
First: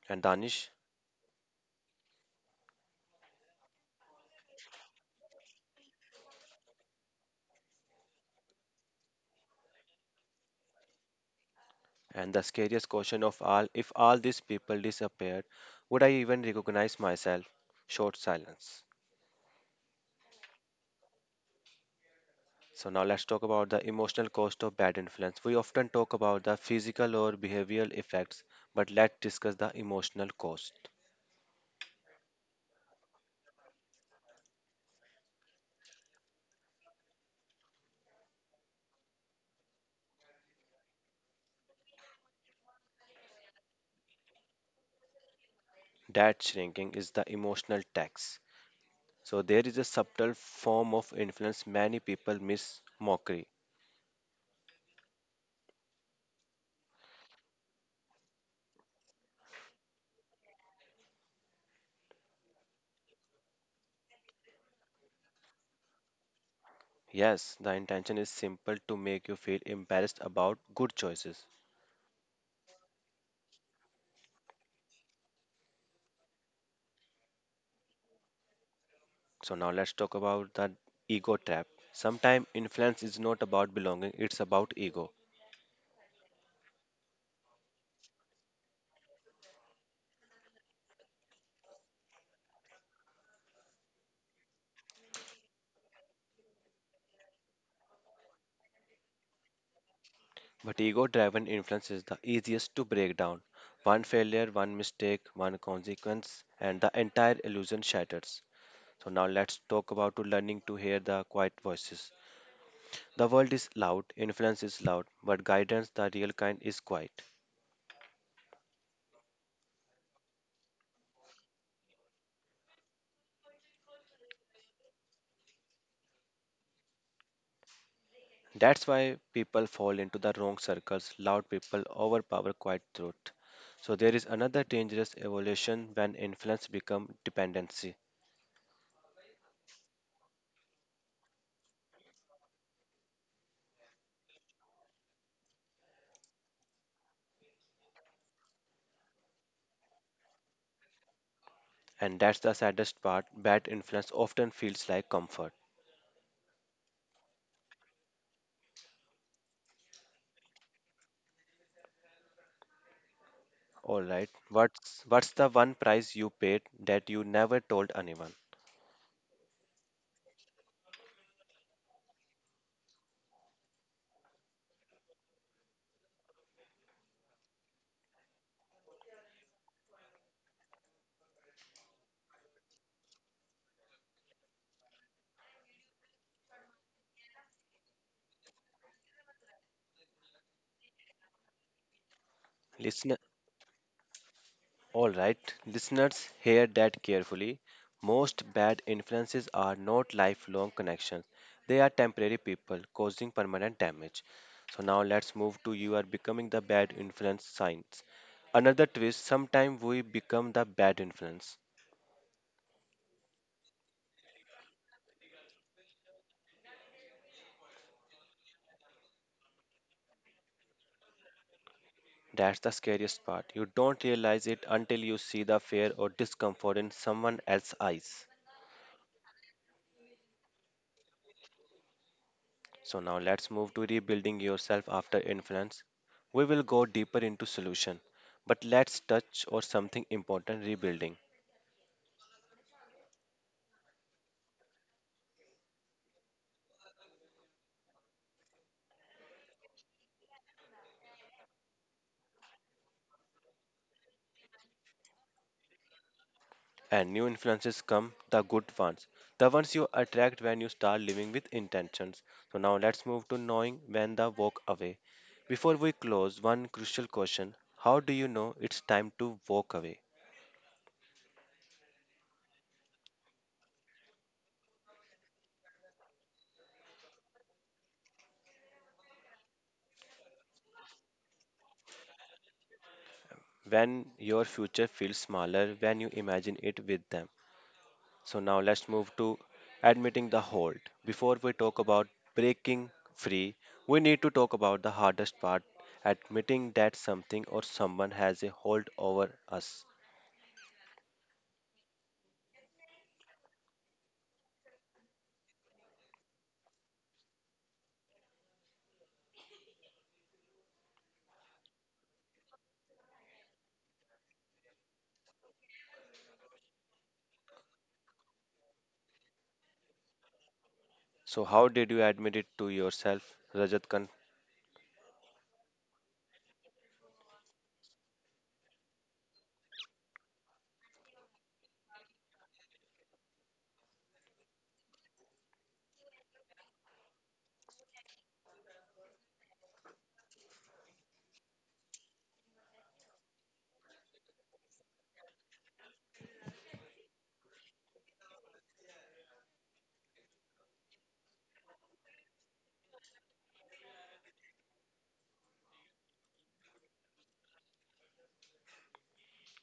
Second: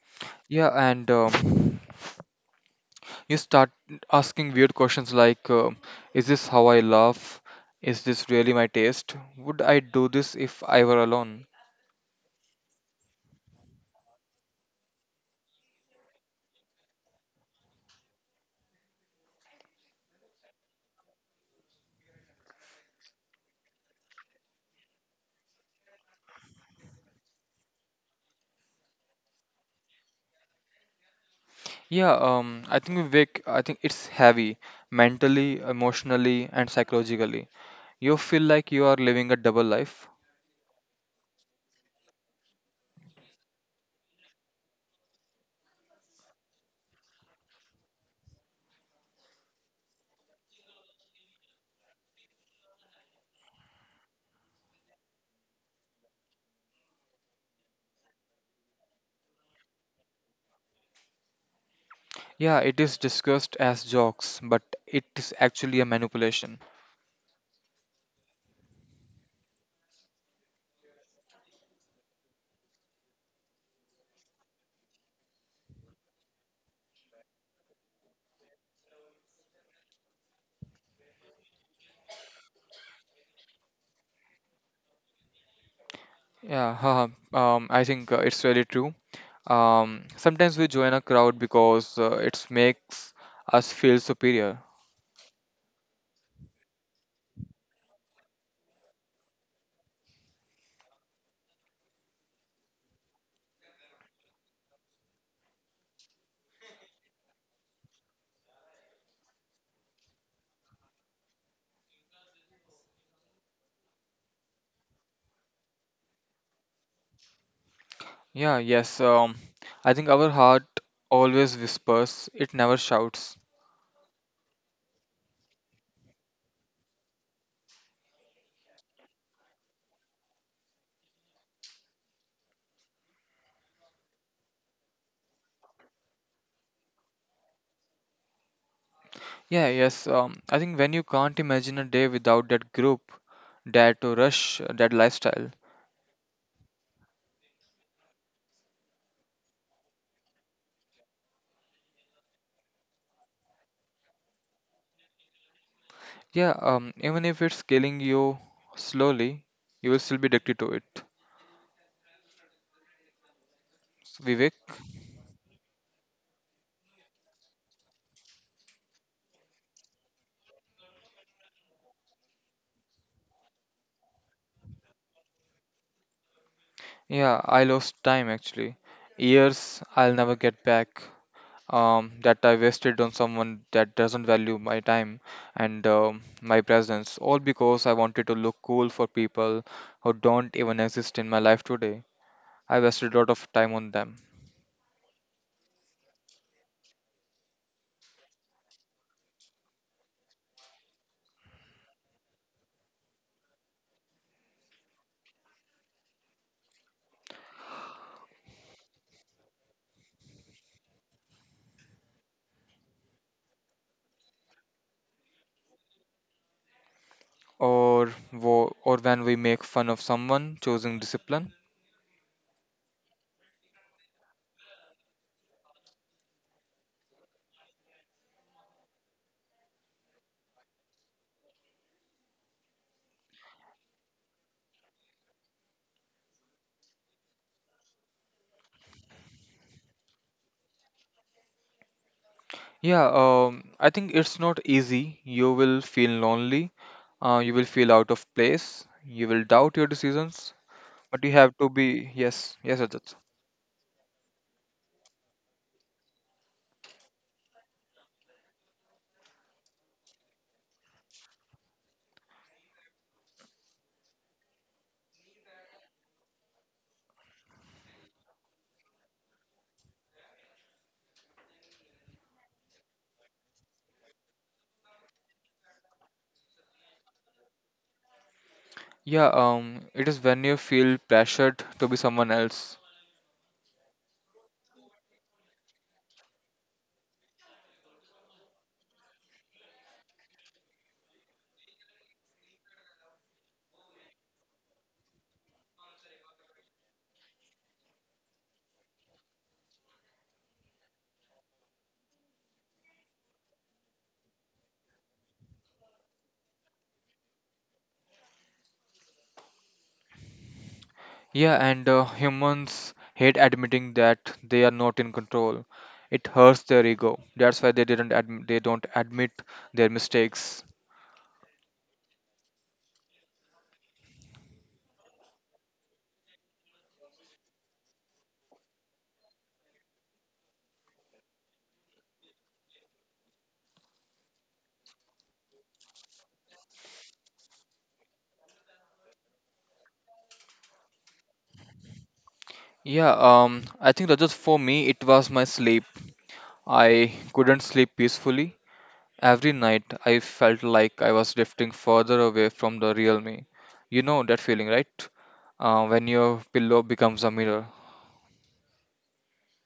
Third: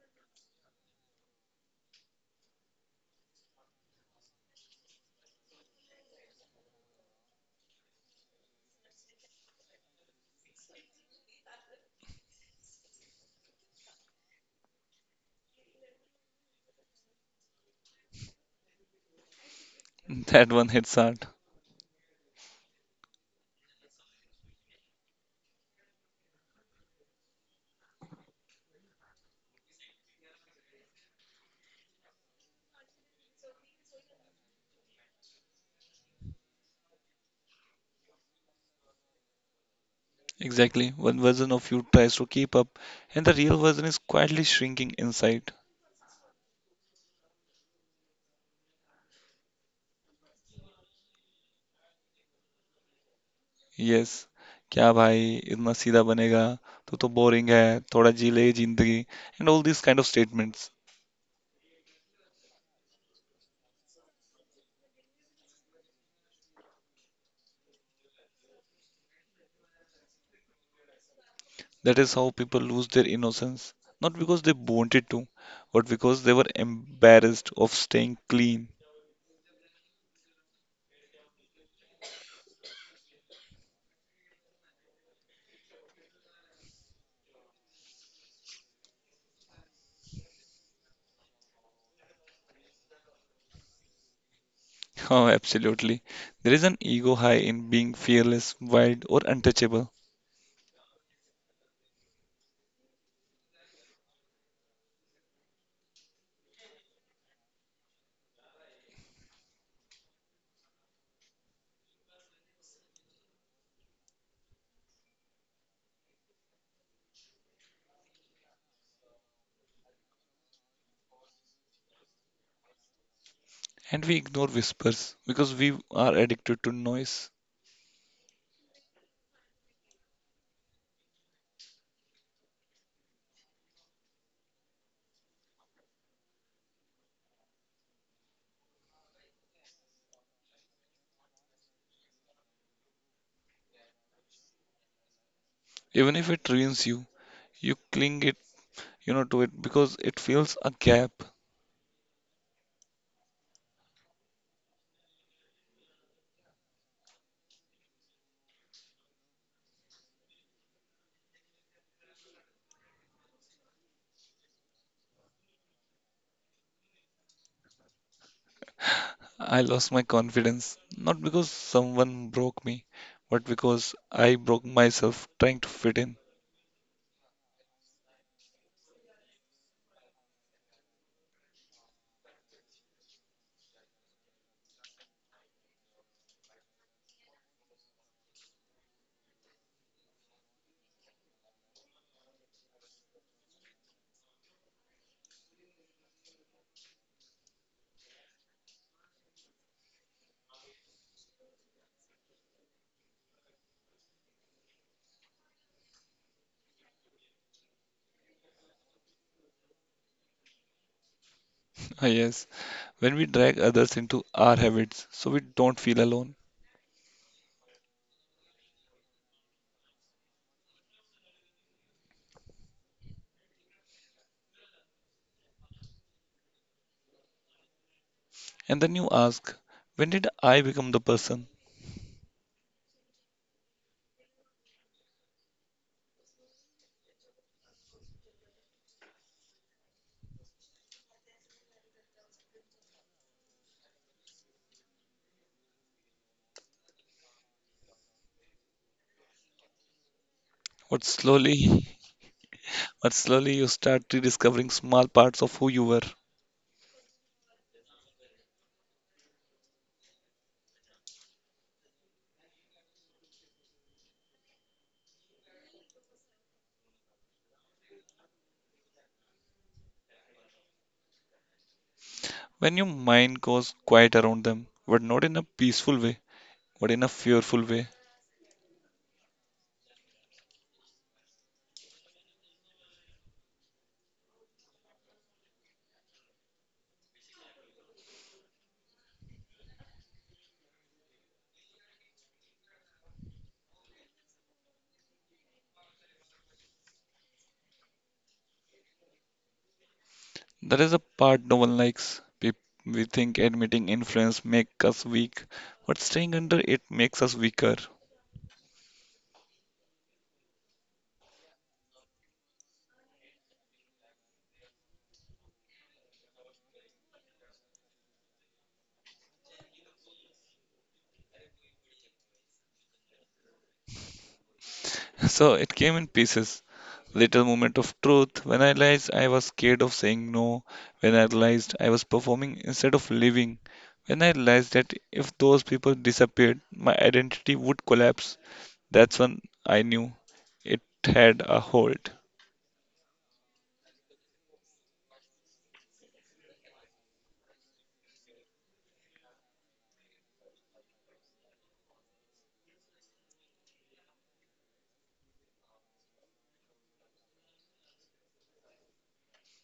A: And
C: Yeah,
A: Danish?
C: and um, you start asking weird questions like uh, is this how I laugh? Is this really my taste? Would I do this if I were alone?
A: And the scariest question of all, if all these people disappeared, would I even recognize myself? Short silence.
B: That one hits hard.
A: So, now let's talk about the emotional cost of bad influence. We often talk about the physical or behavioral effects, but let's discuss the emotional cost.
C: Yeah, um, I think we wake, I think it's heavy mentally, emotionally, and psychologically. You feel like you are living a double life.
B: Exactly. One version of you tries to keep up, and the real version is quietly shrinking inside.
A: That shrinking is the emotional tax. So, there is a subtle form of influence many people miss, mockery.
B: Yes क्या भाई इतना सीधा बनेगा तू तो boring है थोड़ा जी ले जिंदगी and all this kind of statements
C: Yeah, it is discussed as jokes, but it is actually a manipulation.
A: Yes, the intention is simple, to make you feel embarrassed about good choices.
B: That is how people lose their innocence not because they wanted to but because they were embarrassed of staying clean
A: So now let's talk about the ego trap. Sometimes influence is not about belonging, it's about ego.
C: Yeah, haha, um, I think uh, it's really true. Um, sometimes we join a crowd because uh, it makes us feel superior.
B: Oh, absolutely. There is an ego high in being fearless, wild, or untouchable,
A: But ego driven influence is the easiest to break down. One failure, one mistake, one consequence, and the entire illusion shatters. So now let's talk about to learning to hear the quiet voices. The world is loud, influence is loud, but guidance, the real kind, is quiet.
C: Yeah, yes. Um, I think our heart always whispers, it never shouts.
B: and we ignore whispers because we are addicted to noise.
A: That's why people fall into the wrong circles. Loud people overpower quiet truth. So there is another dangerous evolution, when influence becomes dependency.
C: Yeah, yes. Um, I think when you can't imagine a day without that group, that rush, that lifestyle.
B: Even if it ruins you, you cling it you know to it because it fills a gap.
A: And that's the saddest part. Bad influence often feels like comfort.
C: Yeah, um, even if it's killing you slowly, you will still be addicted to it.
A: Alright,
C: Vivek.
A: what's what's the one price you paid that you never told anyone?
B: I lost my confidence, not because someone broke me, but because I broke myself trying to fit in.
C: Yeah, I lost time actually. Years I'll never get back. Um, that I wasted on someone that doesn't value my time and um, my presence, all because I wanted to look cool for people who don't even exist in my life today. I wasted
A: Listen.
C: a lot of time on them.
A: All right, listeners, hear that carefully. Most bad influences are not lifelong connections. They are temporary people causing permanent damage. So now let's move to you are becoming the bad influence signs. Another twist, sometimes we become the bad influence.
B: Ah, yes, when we drag others into our habits so we don't feel alone.
C: Or wo- or when we make fun of someone choosing discipline.
A: That's the scariest part. You don't realize it until you see the fear or discomfort in someone else's eyes.
B: And then you ask, when did I become the person?
A: So now let's move to rebuilding yourself after influence. We will go deeper into solution, but let's touch on something important, rebuilding.
C: Yeah, um, I think it's not easy. You will feel lonely. Uh, you will feel out of place. You will doubt your decisions.
B: But
C: But you have to
B: slowly…
C: be yes, yes,
B: But
C: Rajat.
B: slowly you start rediscovering small parts of who you were.
A: And new influences come, the good ones, the ones you attract when you start living with intentions. So now let's move to knowing when the walk away. Before we close, one crucial question, how do you know it's time to walk away?
B: When your mind goes quiet around them, but not in a peaceful way, but in a fearful way.
C: yeah um it is when you feel pressured to be someone else.
A: When your future feels smaller, when you imagine it with them. So now let's move to admitting the hold. Before we talk about breaking free, we need to talk about the hardest part, admitting that something or someone has a hold over us.
B: That is a part no one likes. We, we think admitting influence makes us weak, but staying under it makes us weaker.
C: Yeah and uh, humans hate admitting that they are not in control. It hurts their ego. That's why they didn't adm- they don't admit their mistakes.
A: So, how did you admit it to yourself, Rajat Khan?
B: So it came in pieces. Little moment of truth, when I realized I was scared of saying no, when I realized I was performing instead of living, when I realized that if those people disappeared, my identity would collapse. That's when I knew it had a hold.
C: Yeah um i think Rajat, for me it was my sleep. I couldn't sleep peacefully every night. I felt like I was drifting further away from the real me. You know that feeling, right? Uh, when your pillow becomes a mirror.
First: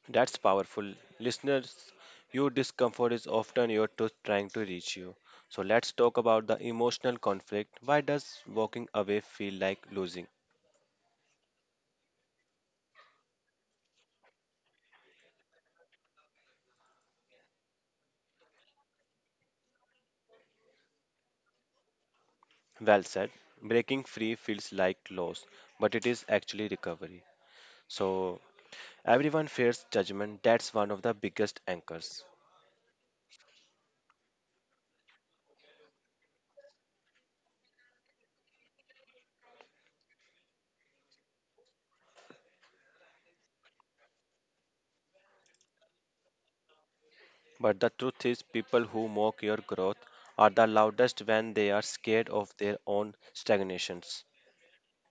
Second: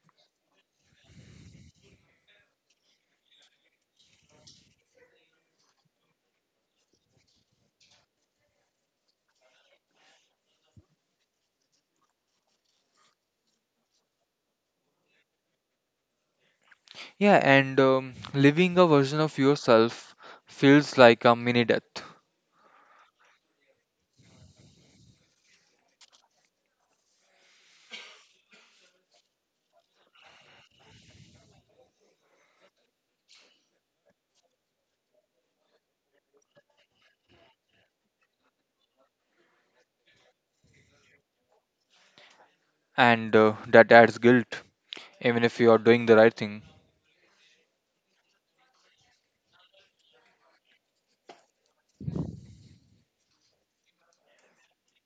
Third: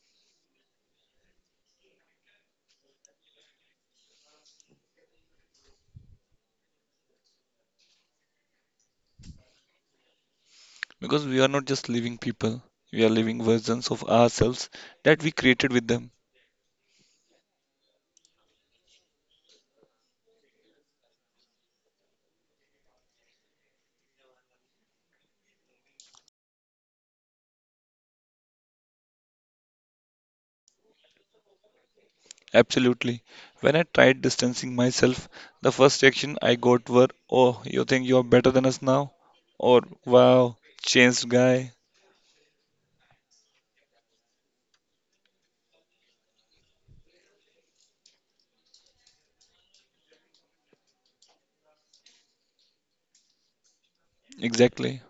A: That's powerful. Listeners, your discomfort is often your truth trying to reach you. So, let's talk about the emotional conflict. Why does walking away feel like losing?
B: Because we are not just living people, we are living versions of ourselves that we created with them.
C: Yeah, and um, living a version of yourself feels like a mini death,
A: Well said. Breaking free feels like loss, but it is actually recovery. So, everyone fears judgment. That's one of the biggest anchors.
B: Absolutely. When I tried distancing myself, the first reaction I got were, "Oh, you think you're better than us now?" Or, "Wow, changed guy."
C: and uh, that adds guilt, even if you are doing the right thing.
A: But the truth is, people who mock your growth are the loudest when they are scared of their own stagnations.
B: Exactly.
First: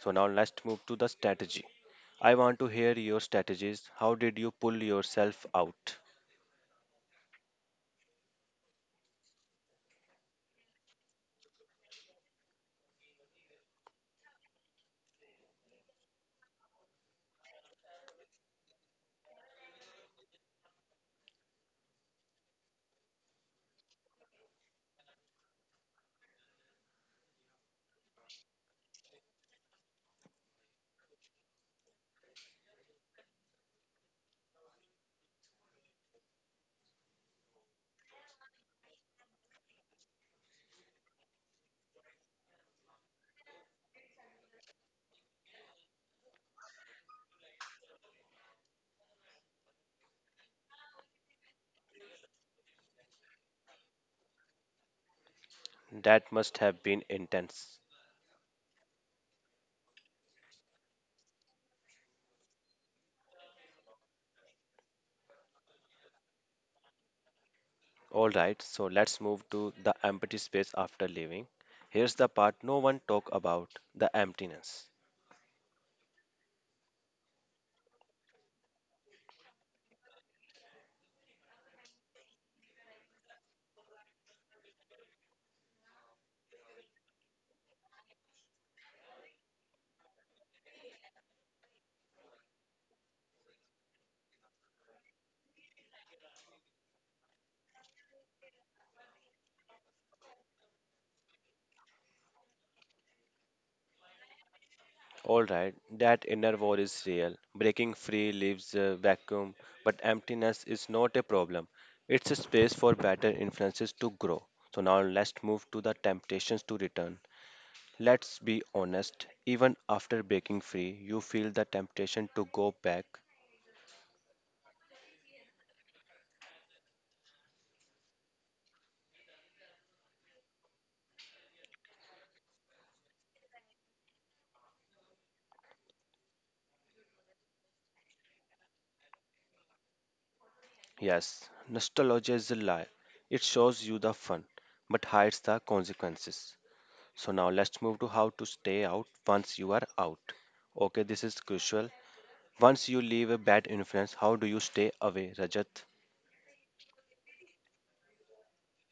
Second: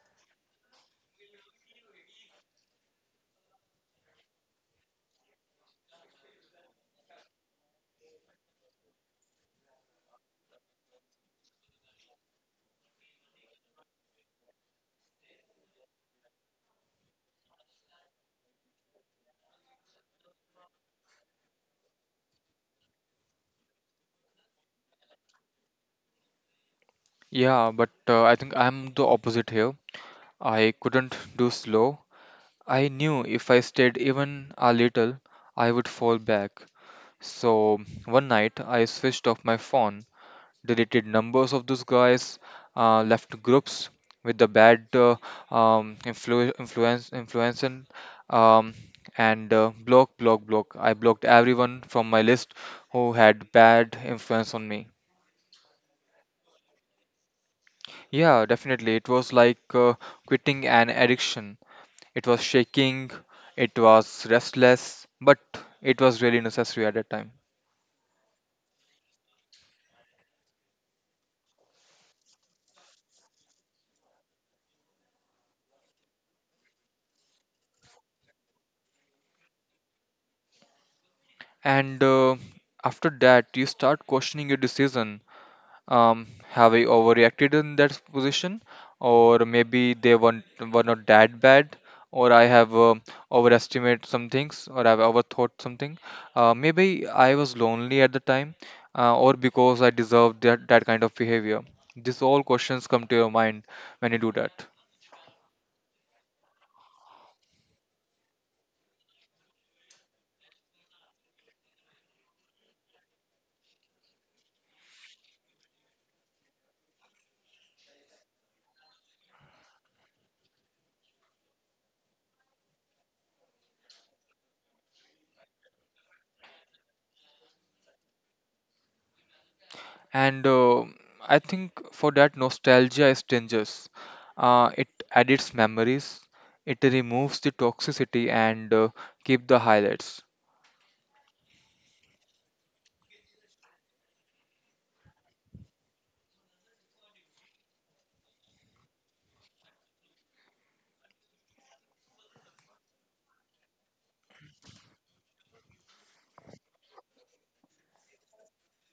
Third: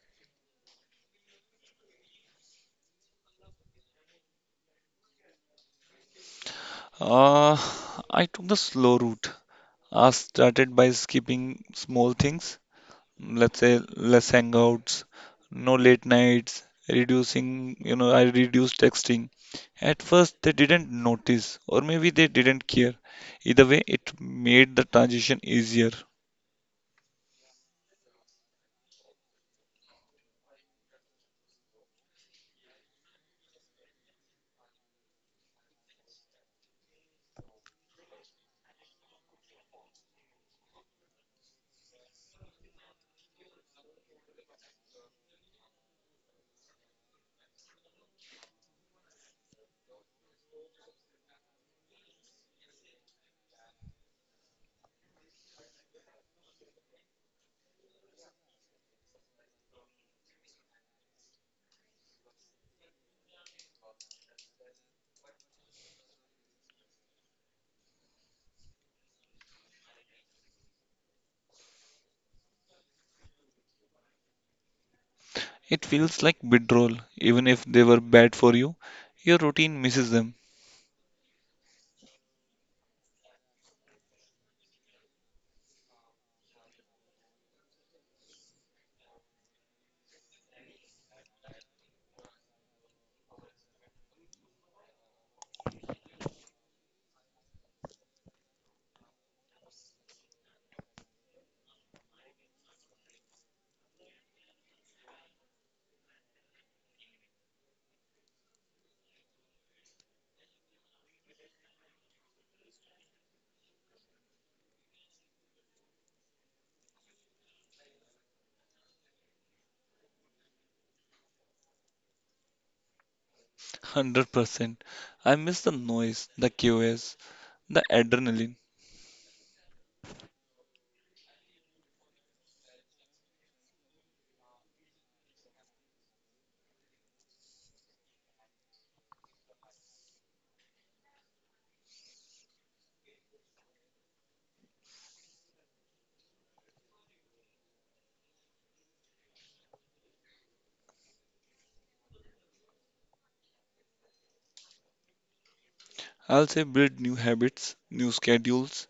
A: So, now let's move to the strategy. I want to hear your strategies. How did you pull yourself out?
B: Uh, I took the slow route. I started by skipping small things, let's say less hangouts, no late nights, reducing, you know, I reduced texting. At first, they didn't notice, or maybe they didn't care. Either way, it made the transition easier.
C: Yeah, but uh, I think I'm the opposite here. I couldn't do slow. I knew if I stayed even a little, I would fall back. So one night I switched off my phone, deleted numbers of those guys, uh, left groups with the bad uh, um, influ- influence influence and, um, and uh, block block block. I blocked everyone from my list who had bad influence on me.
A: That must have been intense.
C: Yeah, definitely. It was like uh, quitting an addiction. It was shaking, it was restless, but it was really necessary at that time.
A: All right, so let's move to the empty space after leaving. Here's the part no one talk about, the emptiness.
B: It feels like withdrawal, even if they were bad for you. Your routine misses them.
C: And uh, after that, you start questioning your decision. Um, have I overreacted in that position, or maybe they weren't were not that bad, or I have um overestimated some things, or I've overthought something. Uh, maybe I was lonely at the time, uh, or because I deserved that that kind of behavior. These all questions come to your mind when you do that.
A: All right, that inner war is real. Breaking free leaves a vacuum, but emptiness is not a problem. It's a space for better influences to grow. So now let's move to the temptations to return. Let's be honest, even after breaking free, you feel the temptation to go back.
B: one hundred percent. I miss the noise, the chaos, the adrenaline.
C: And uh, I think for that, nostalgia is dangerous. Uh, it edits memories, it removes the toxicity, and uh, keep the highlights.
A: Yes, nostalgia is a lie. It shows you the fun, but hides the consequences. So now let's move to how to stay out once you are out. Okay, this is crucial. Once you leave a bad influence, how do you stay away, Rajat?
B: I'll say build new habits, new schedules,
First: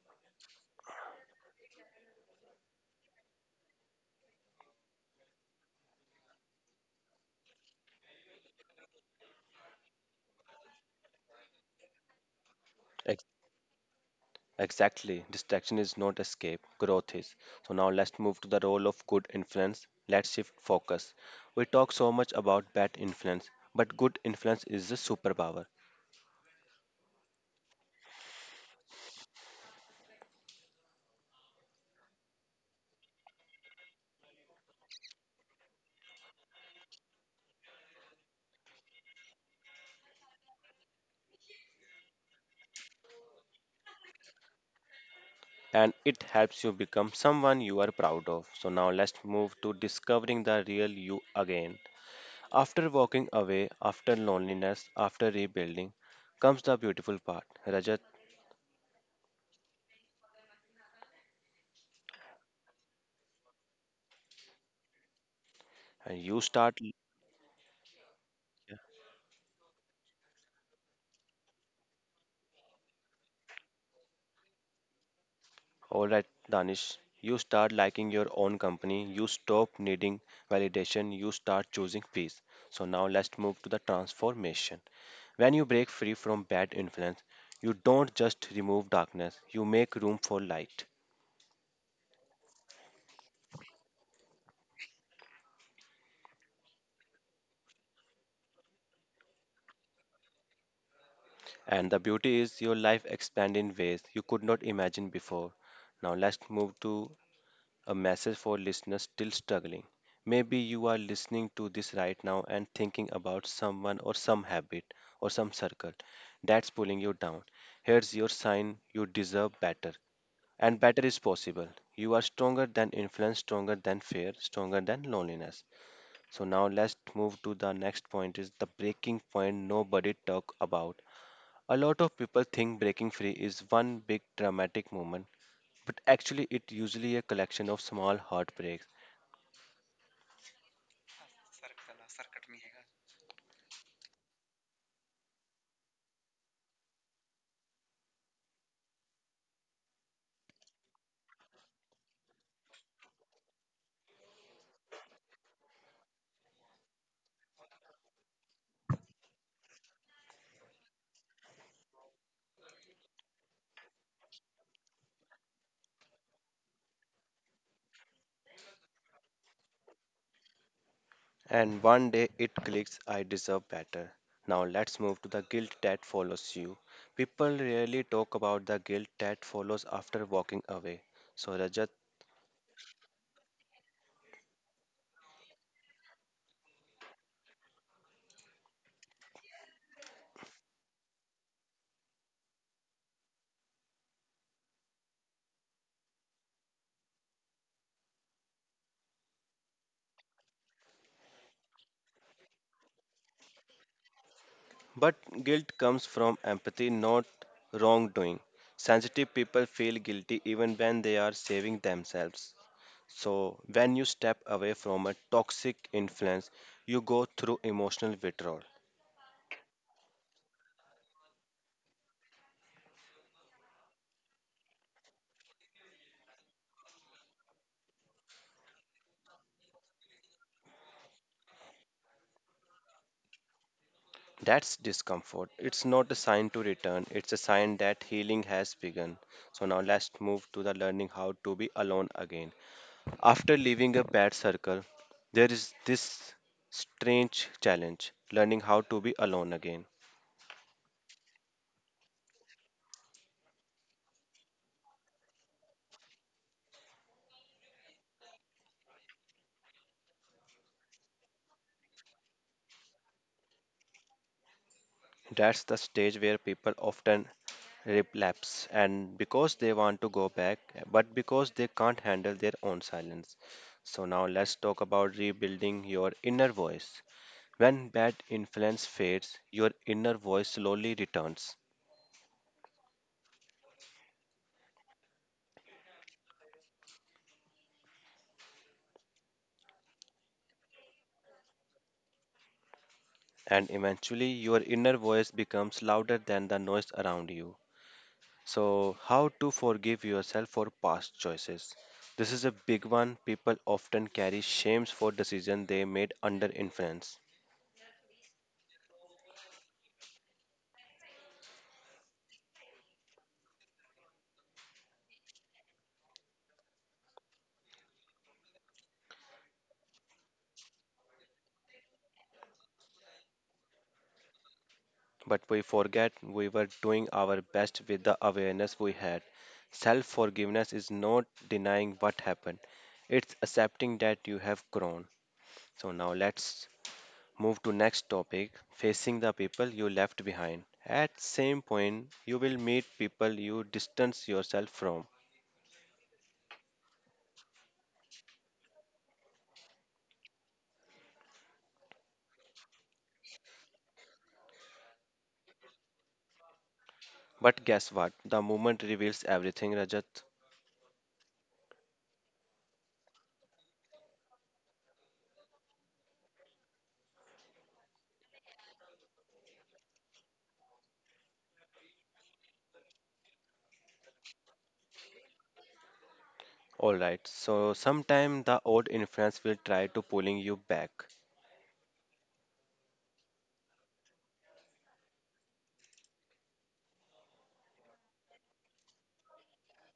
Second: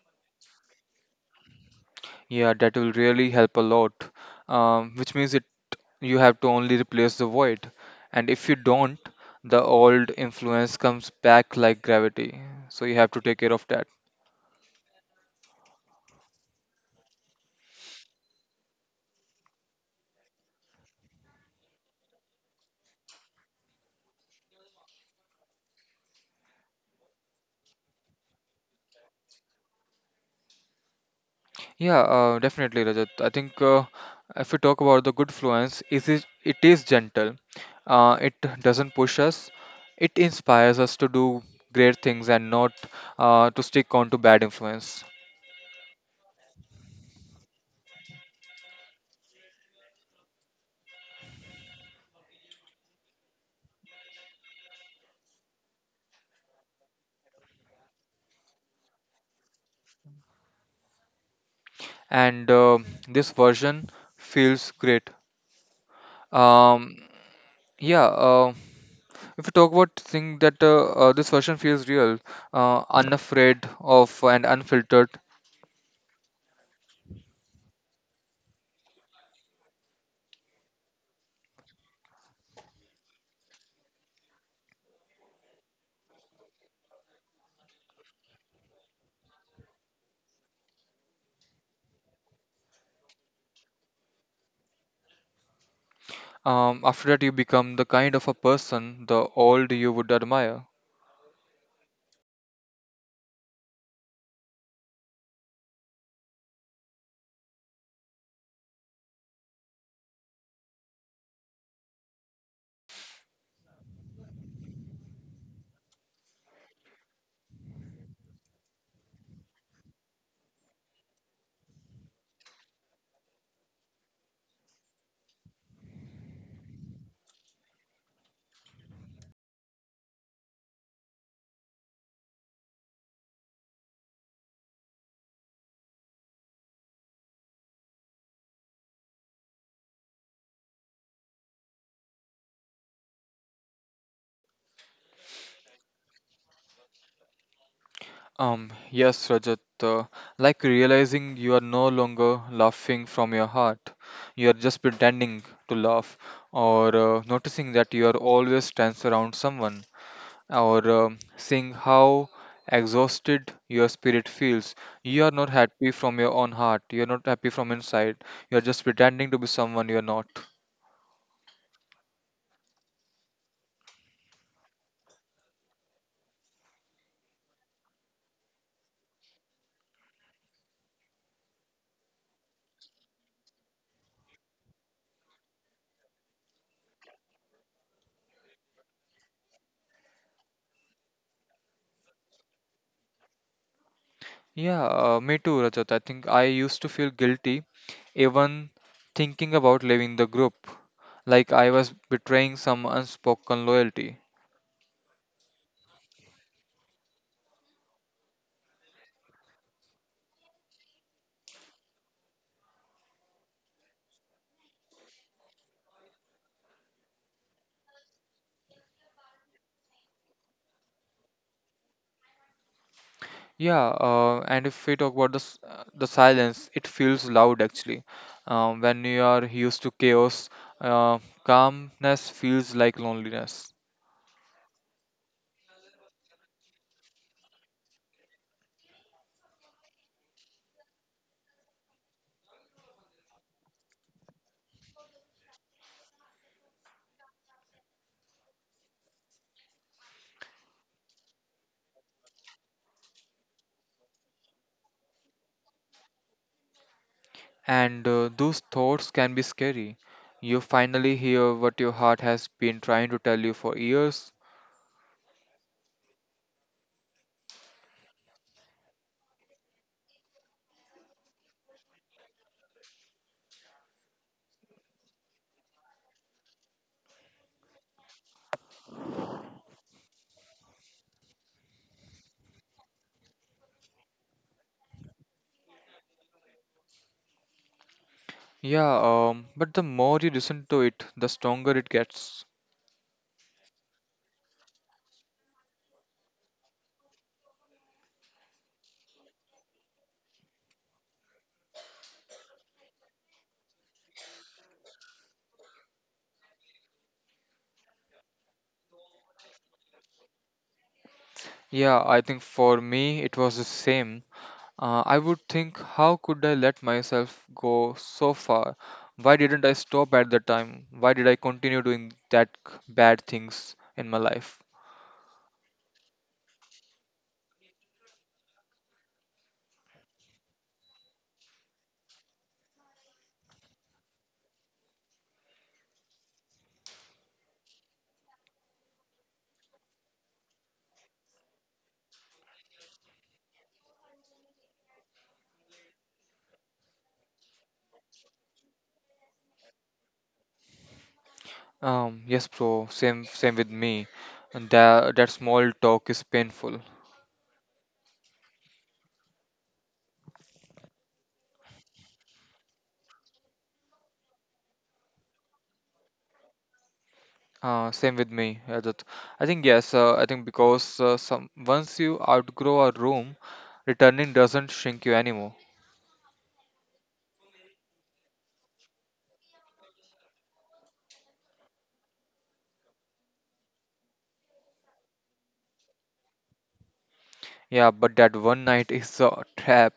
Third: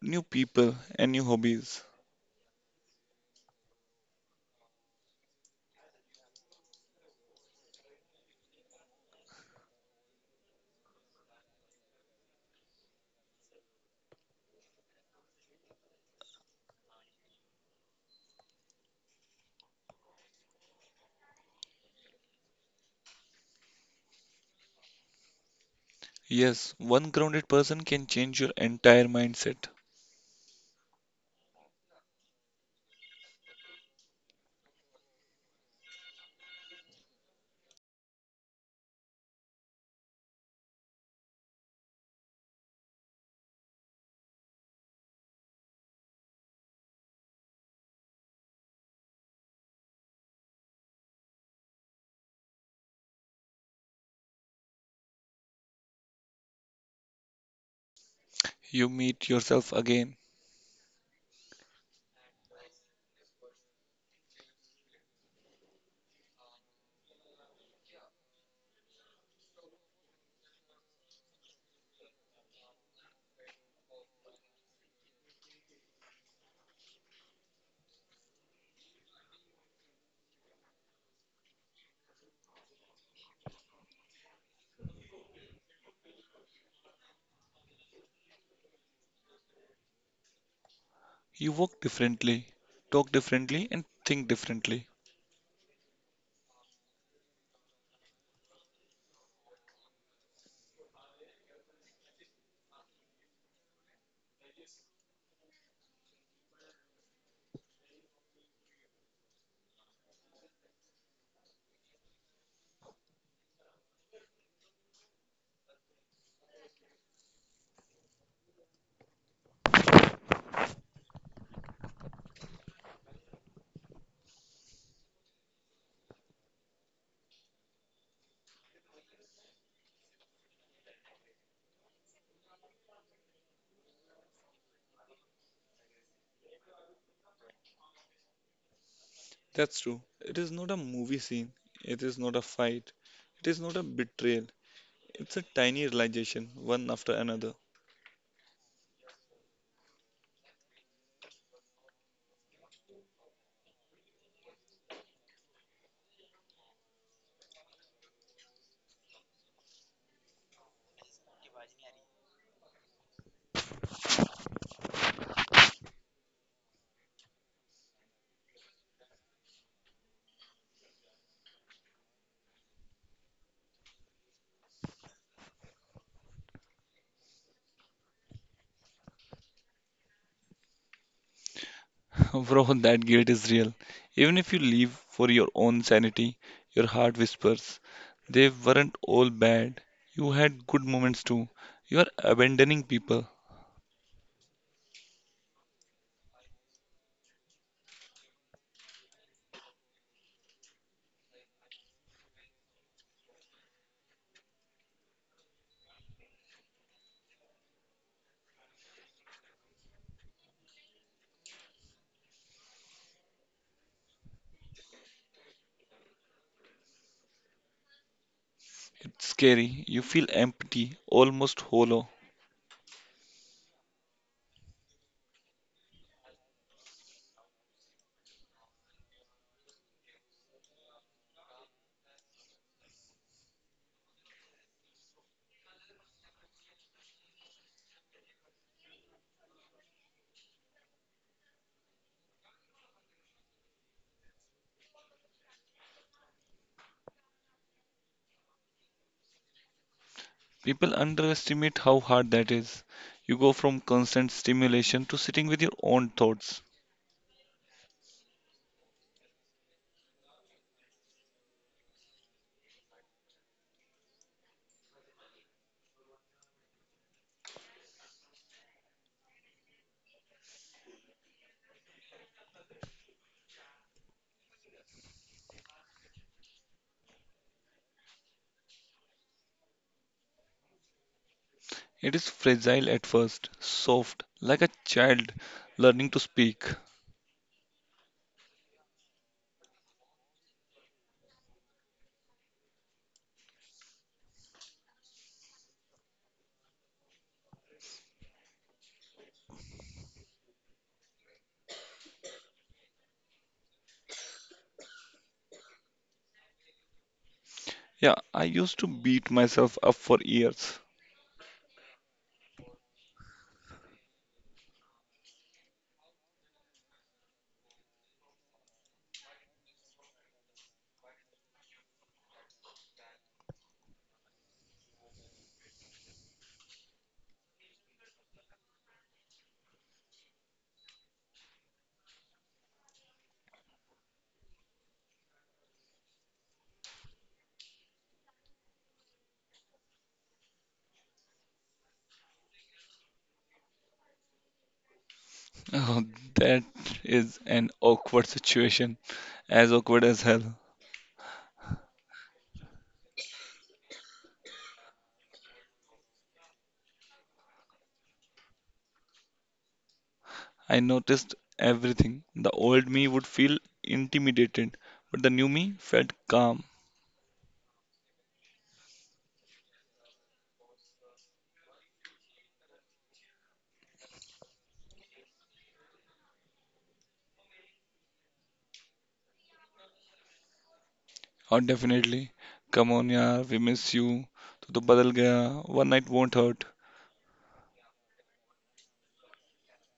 B: new people, and new hobbies.
C: Yeah, that will really help a lot. Um, which means it you have to only replace the void, and if you don't, the old influence comes back like gravity. So you have to
A: Ex-
C: take care of that.
A: Exactly. Distraction is not escape, growth is. So now let's move to the role of good influence. Let's shift focus. We talk so much about bad influence, but good influence is a superpower.
B: Yes, one grounded person can change your entire mindset.
C: Yeah, uh, definitely, Rajat. I think uh, if we talk about the good fluence, it is it is gentle. Uh, it doesn't push us. It inspires us to do great things and not uh, to stick on to bad influence.
A: And it helps you become someone you are proud of. So now let's move to discovering the real you again. After walking away, after loneliness, after rebuilding, comes the beautiful part. Rajat,
B: You meet yourself again.
C: And uh, this version feels great.
A: and you start
C: Um, Yeah, um if you talk about thing that uh, uh, this version feels real, uh, unafraid of and unfiltered.
A: all right, Danish. You start liking your own company. You stop needing validation. You start choosing peace. So now let's move to the transformation. When you break free from bad influence, you don't just remove darkness, you make room for light.
B: You walk differently, talk differently, and think differently.
C: Um, after that, you become the kind of a person the old you would admire.
A: And the beauty is your life expand in ways you could not imagine before. Now let's move to a message for listeners still struggling. Maybe you are listening to this right now and thinking about someone or some habit or some circle that's pulling you down. Here's your sign you deserve better. And better is possible. You are stronger than influence, stronger than fear, stronger than loneliness. So now let's move to the next point is the breaking point nobody talk about. A lot of people think breaking free is one big dramatic moment, but actually, it's usually a collection of small heartbreaks.
B: That's true. It is not a movie scene, it is not a fight. It is not a betrayal. It's a tiny realization, one after another.
C: Um, yes, Rajat. Uh, like realizing you are no longer laughing from your heart, you are just pretending to laugh, or uh, noticing that you are always tense around someone, or um, seeing how exhausted your spirit feels. You are not happy from your own heart. You are not happy from inside. You are just pretending to be someone you are not.
A: And one day it clicks, I deserve better. Now, let's move to the guilt that follows you. People rarely talk about the guilt that follows after walking away. So, Rajat,
B: Bro, that guilt is real. Even if you leave for your own sanity, your heart whispers, they weren't all bad. You had good moments too. You are abandoning people.
C: Yeah, uh, me too, Rajat. I think I used to feel guilty even thinking about leaving the group, like I was betraying some unspoken loyalty.
A: but guilt comes from empathy, not wrongdoing. Sensitive people feel guilty even when they are saving themselves. So, when you step away from a toxic influence, you go through emotional withdrawal.
B: It's scary. You feel empty, almost hollow.
C: Yeah, uh, and if we talk about the s- uh, the silence, it feels loud actually. Um, when you are used to chaos, uh, calmness feels like loneliness,
A: That's discomfort. It's not a sign to return, it's a sign that healing has begun. So, now let's move to the learning how to be alone again. After leaving a bad circle, there is this strange challenge learning how to be alone again.
B: People underestimate how hard that is. You go from constant stimulation to sitting with your own thoughts.
C: and uh, those thoughts can be scary. You finally hear what your heart has been trying to tell you for years.
A: That's the stage where people often relapse, and because they want to go back, but because they can't handle their own silence. So, now let's talk about rebuilding your inner voice. When bad influence fades, your inner voice slowly returns,
B: It is fragile at first, soft, like a child learning to speak.
C: Yeah, um, but the more you listen to it, the stronger it gets.
A: and eventually, your inner voice becomes louder than the noise around you. So, how to forgive yourself for past choices? This is a big one. People often carry shames for decisions they made under influence.
B: Yeah, I used to beat myself up for years.
C: Yeah, I think for me it was the same. Uh, I would think, how could I let myself go so far? Why didn't I stop at the time? Why did I continue doing that c- bad things in my life?
A: But we forget we were doing our best with the awareness we had. Self forgiveness is not denying what happened, it's accepting that you have grown. So now let's move to next topic, facing the people you left behind. At same point you will meet people you distance yourself from.
B: Oh, that is an awkward situation, as awkward as hell.
C: Um, yes, bro. Same, same with me. And that that small talk is painful.
A: But guess what? The moment reveals everything, Rajat.
B: I noticed everything. The old me would feel intimidated, but the new me felt calm.
C: Uh, same with me, Rajat. I think yes. Uh, I think because uh, some once you outgrow a room, returning doesn't shrink you anymore.
A: All right. So sometime the old influence will try to pulling you back.
B: Oh, definitely. Come on, yaar, we miss you. तू तो बदल गया. One night won't hurt.
C: Yeah, but that one night is a trap.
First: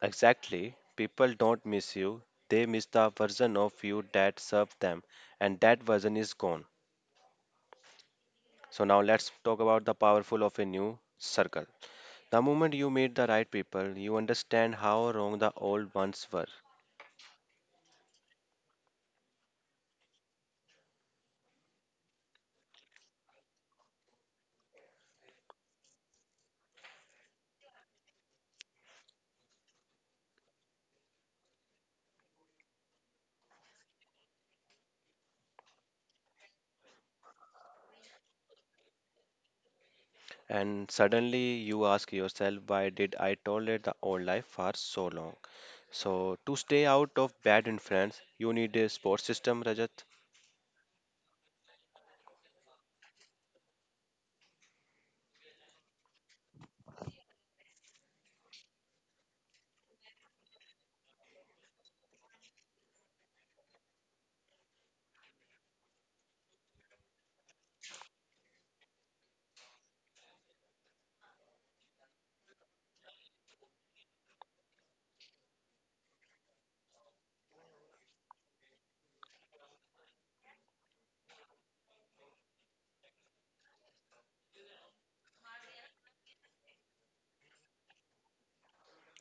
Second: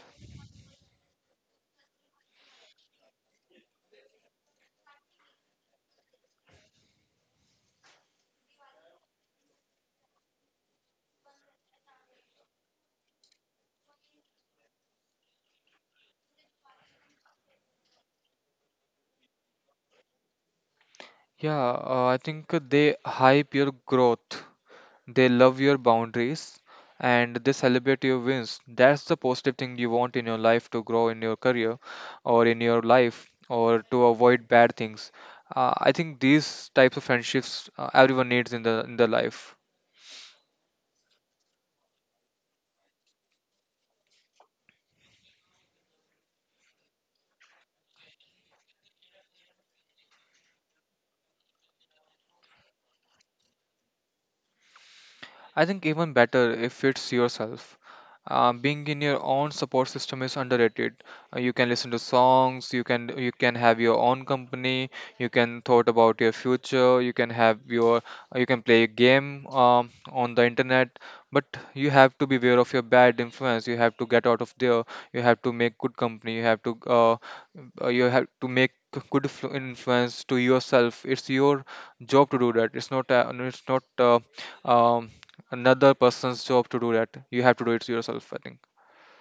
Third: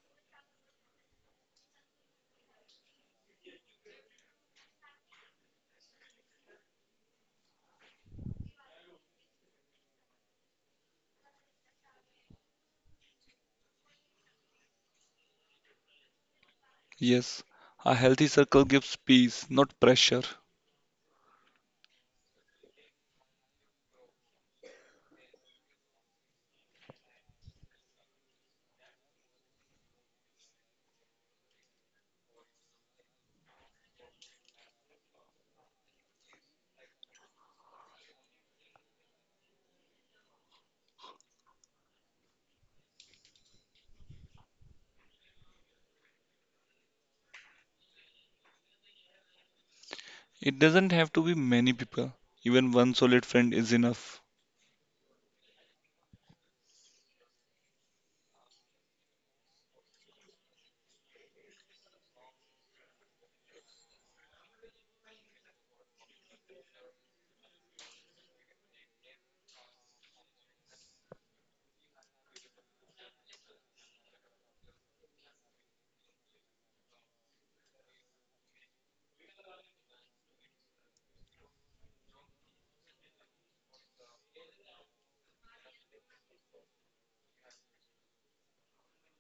A: Exactly. People don't miss you. They miss the version of you that served them, and that version is gone. So now let's talk about the powerful of a new circle. The moment you meet the right people, you understand how wrong the old ones were.
B: Yes, a healthy circle gives peace, not pressure.
C: Yeah, uh, I think they hype your growth. They love your boundaries and they celebrate your wins. That's the positive thing you want in your life to grow in your career or in your life or to avoid bad things. Uh, I think these types of friendships uh, everyone needs in the in the life.
A: And suddenly you ask yourself, why did I tolerate the old life for so long? So to stay out of bad influence, you need a support system, Rajat.
B: It doesn't have to be many people. Even one solid friend is enough.
C: I think even better if it's yourself. Uh, being in your own support system is underrated. Uh, you can listen to songs, you can you can have your own company, you can thought about your future, you can have your uh, you can play a game um, on the internet, but you have to be aware of your bad influence. You have to get out of there. You have to make good company. You have to uh, uh, you have to make good influ- influence to yourself. It's your job to do that. It's not uh, it's not uh, um, another person's job to do that, you have to do it yourself, I think.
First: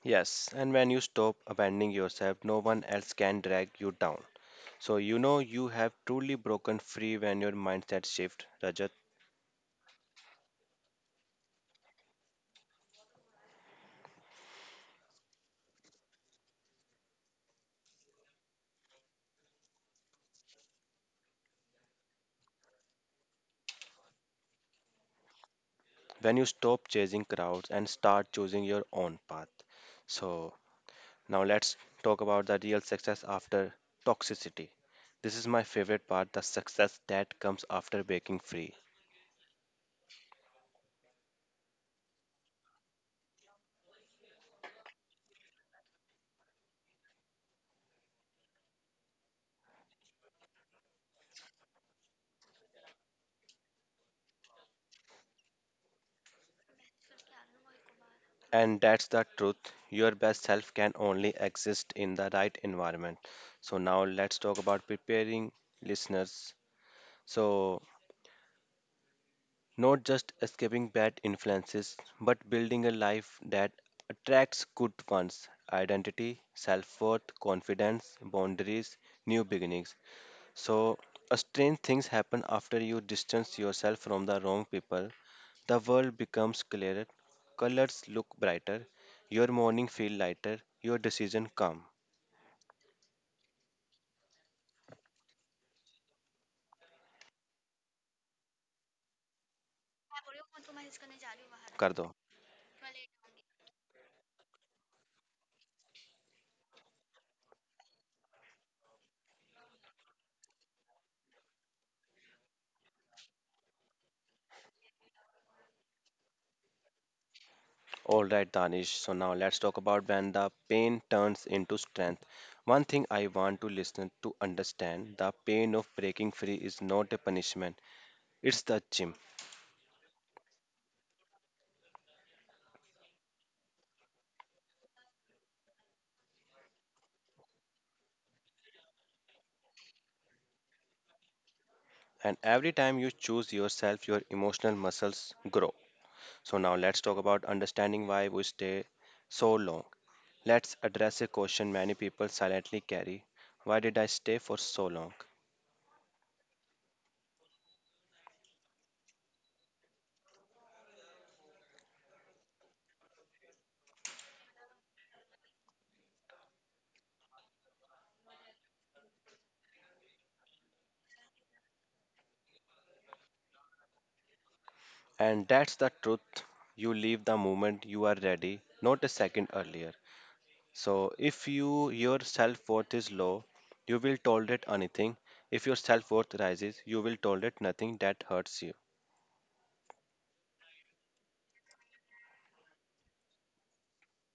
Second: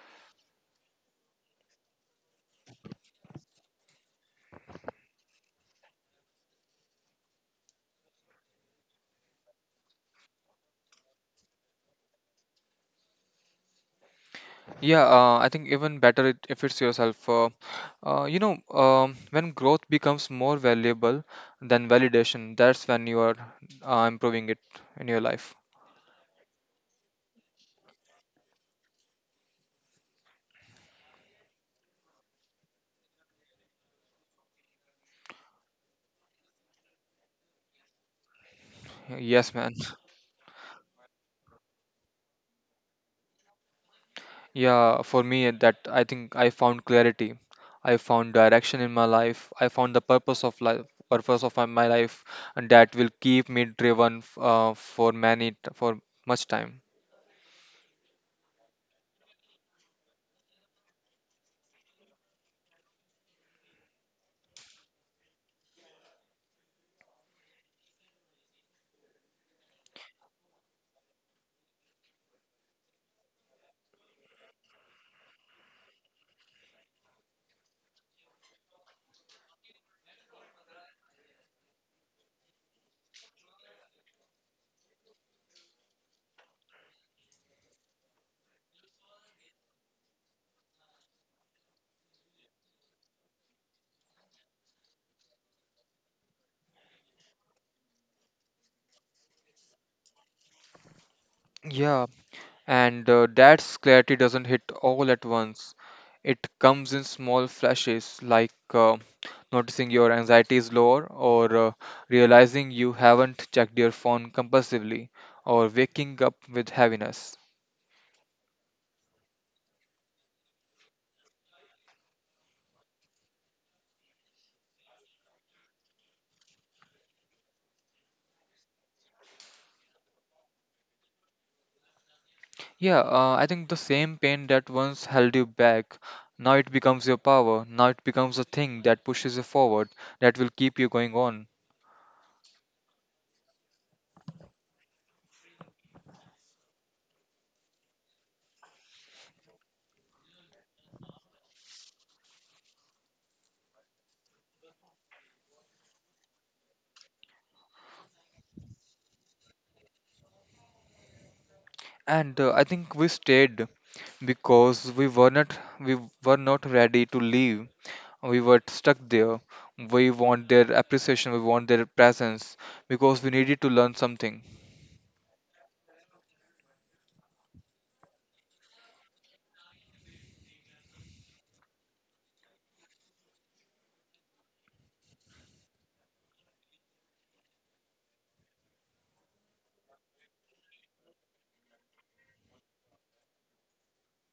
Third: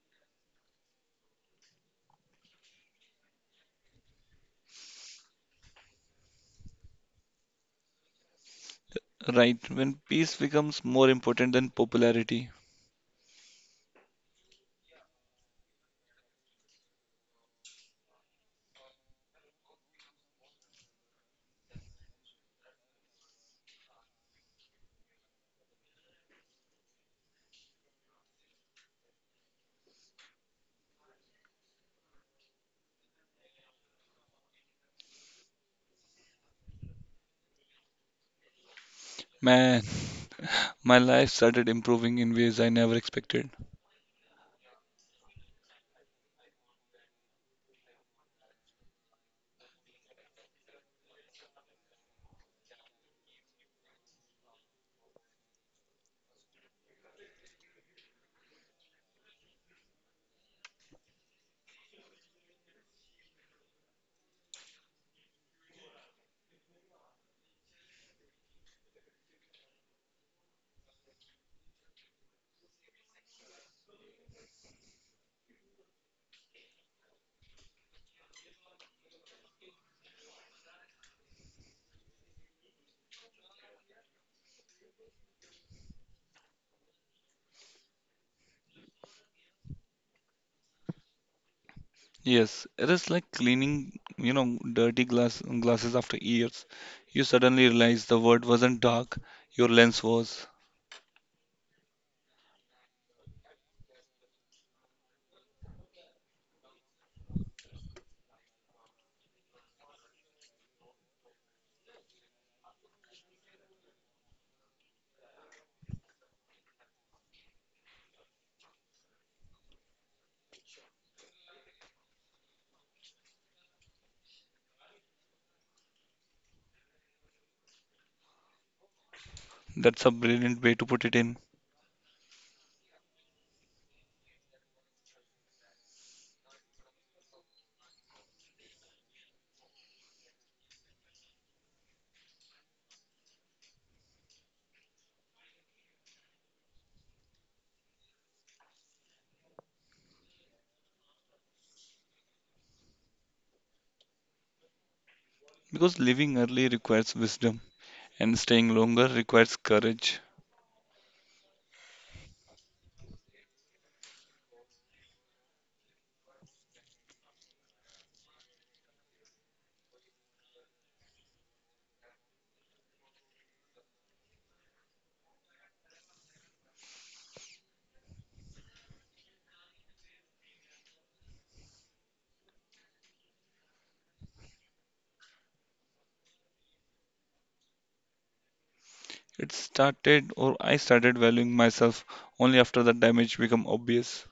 A: Yes, and when you stop abandoning yourself, no one else can drag you down. So you know you have truly broken free when your mindset shift, Rajat,
B: Right, when peace becomes more important than popularity.
C: Yeah, uh, I think even better it, if it's yourself. uh, uh, you know um, when growth becomes more valuable than validation, that's when you are uh, improving it in your life.
A: when you stop chasing crowds and start choosing your own path. So now let's talk about the real success after toxicity. This is my favorite part, the success that comes after breaking free.
C: Yes, man.
B: Man, my life started improving in ways I never expected.
C: Yeah, for me that I think I found clarity, I found direction in my life, I found the purpose of life, purpose of my my life, and that will keep me driven f- uh, for many t- for much time.
A: And that's the truth. Your best self can only exist in the right environment. So now let's talk about preparing listeners. So not just escaping bad influences, but building a life that attracts good ones identity, self worth, confidence, boundaries, new beginnings. So, uh, strange things happen after you distance yourself from the wrong people. The world becomes clearer, colors look brighter, your morning feel lighter, your decision calm.
B: Yes, it is like cleaning, you know, dirty glass glasses after years. You suddenly realize the world wasn't dark, your lens was.
A: कर
C: Yeah.
A: दो.
C: And uh, that's clarity doesn't hit all at once. It comes in small flashes, like uh, noticing your anxiety is lower, or uh, realizing you haven't checked your phone compulsively, or waking up with heaviness.
A: All right, Danish. So now let's talk about when the pain turns into strength. One thing I want to listen to understand the pain of breaking free is not a punishment, it's the gym.
B: That's a brilliant way to put it in.
C: Yeah, uh, I think the same pain that once held you back, now it becomes your power. Now it becomes a thing that pushes you forward, that will keep you going on.
A: And every time you choose yourself, your emotional muscles grow. So now let's talk about understanding why we stay so long. Let's address a question many people silently carry. Why did I stay for so long?
B: Because living early requires wisdom, and staying longer requires courage.
C: And uh, I think we stayed because we were not we were not ready to leave, we were stuck there. We want their appreciation, we want their presence because we needed to learn something.
A: And that's the truth. You leave the moment you are ready, not a second earlier. So, if you your self worth is low, you will tolerate anything. If your self worth rises, you will tolerate nothing that hurts you.
B: It started, or I started valuing myself only after the damage became obvious.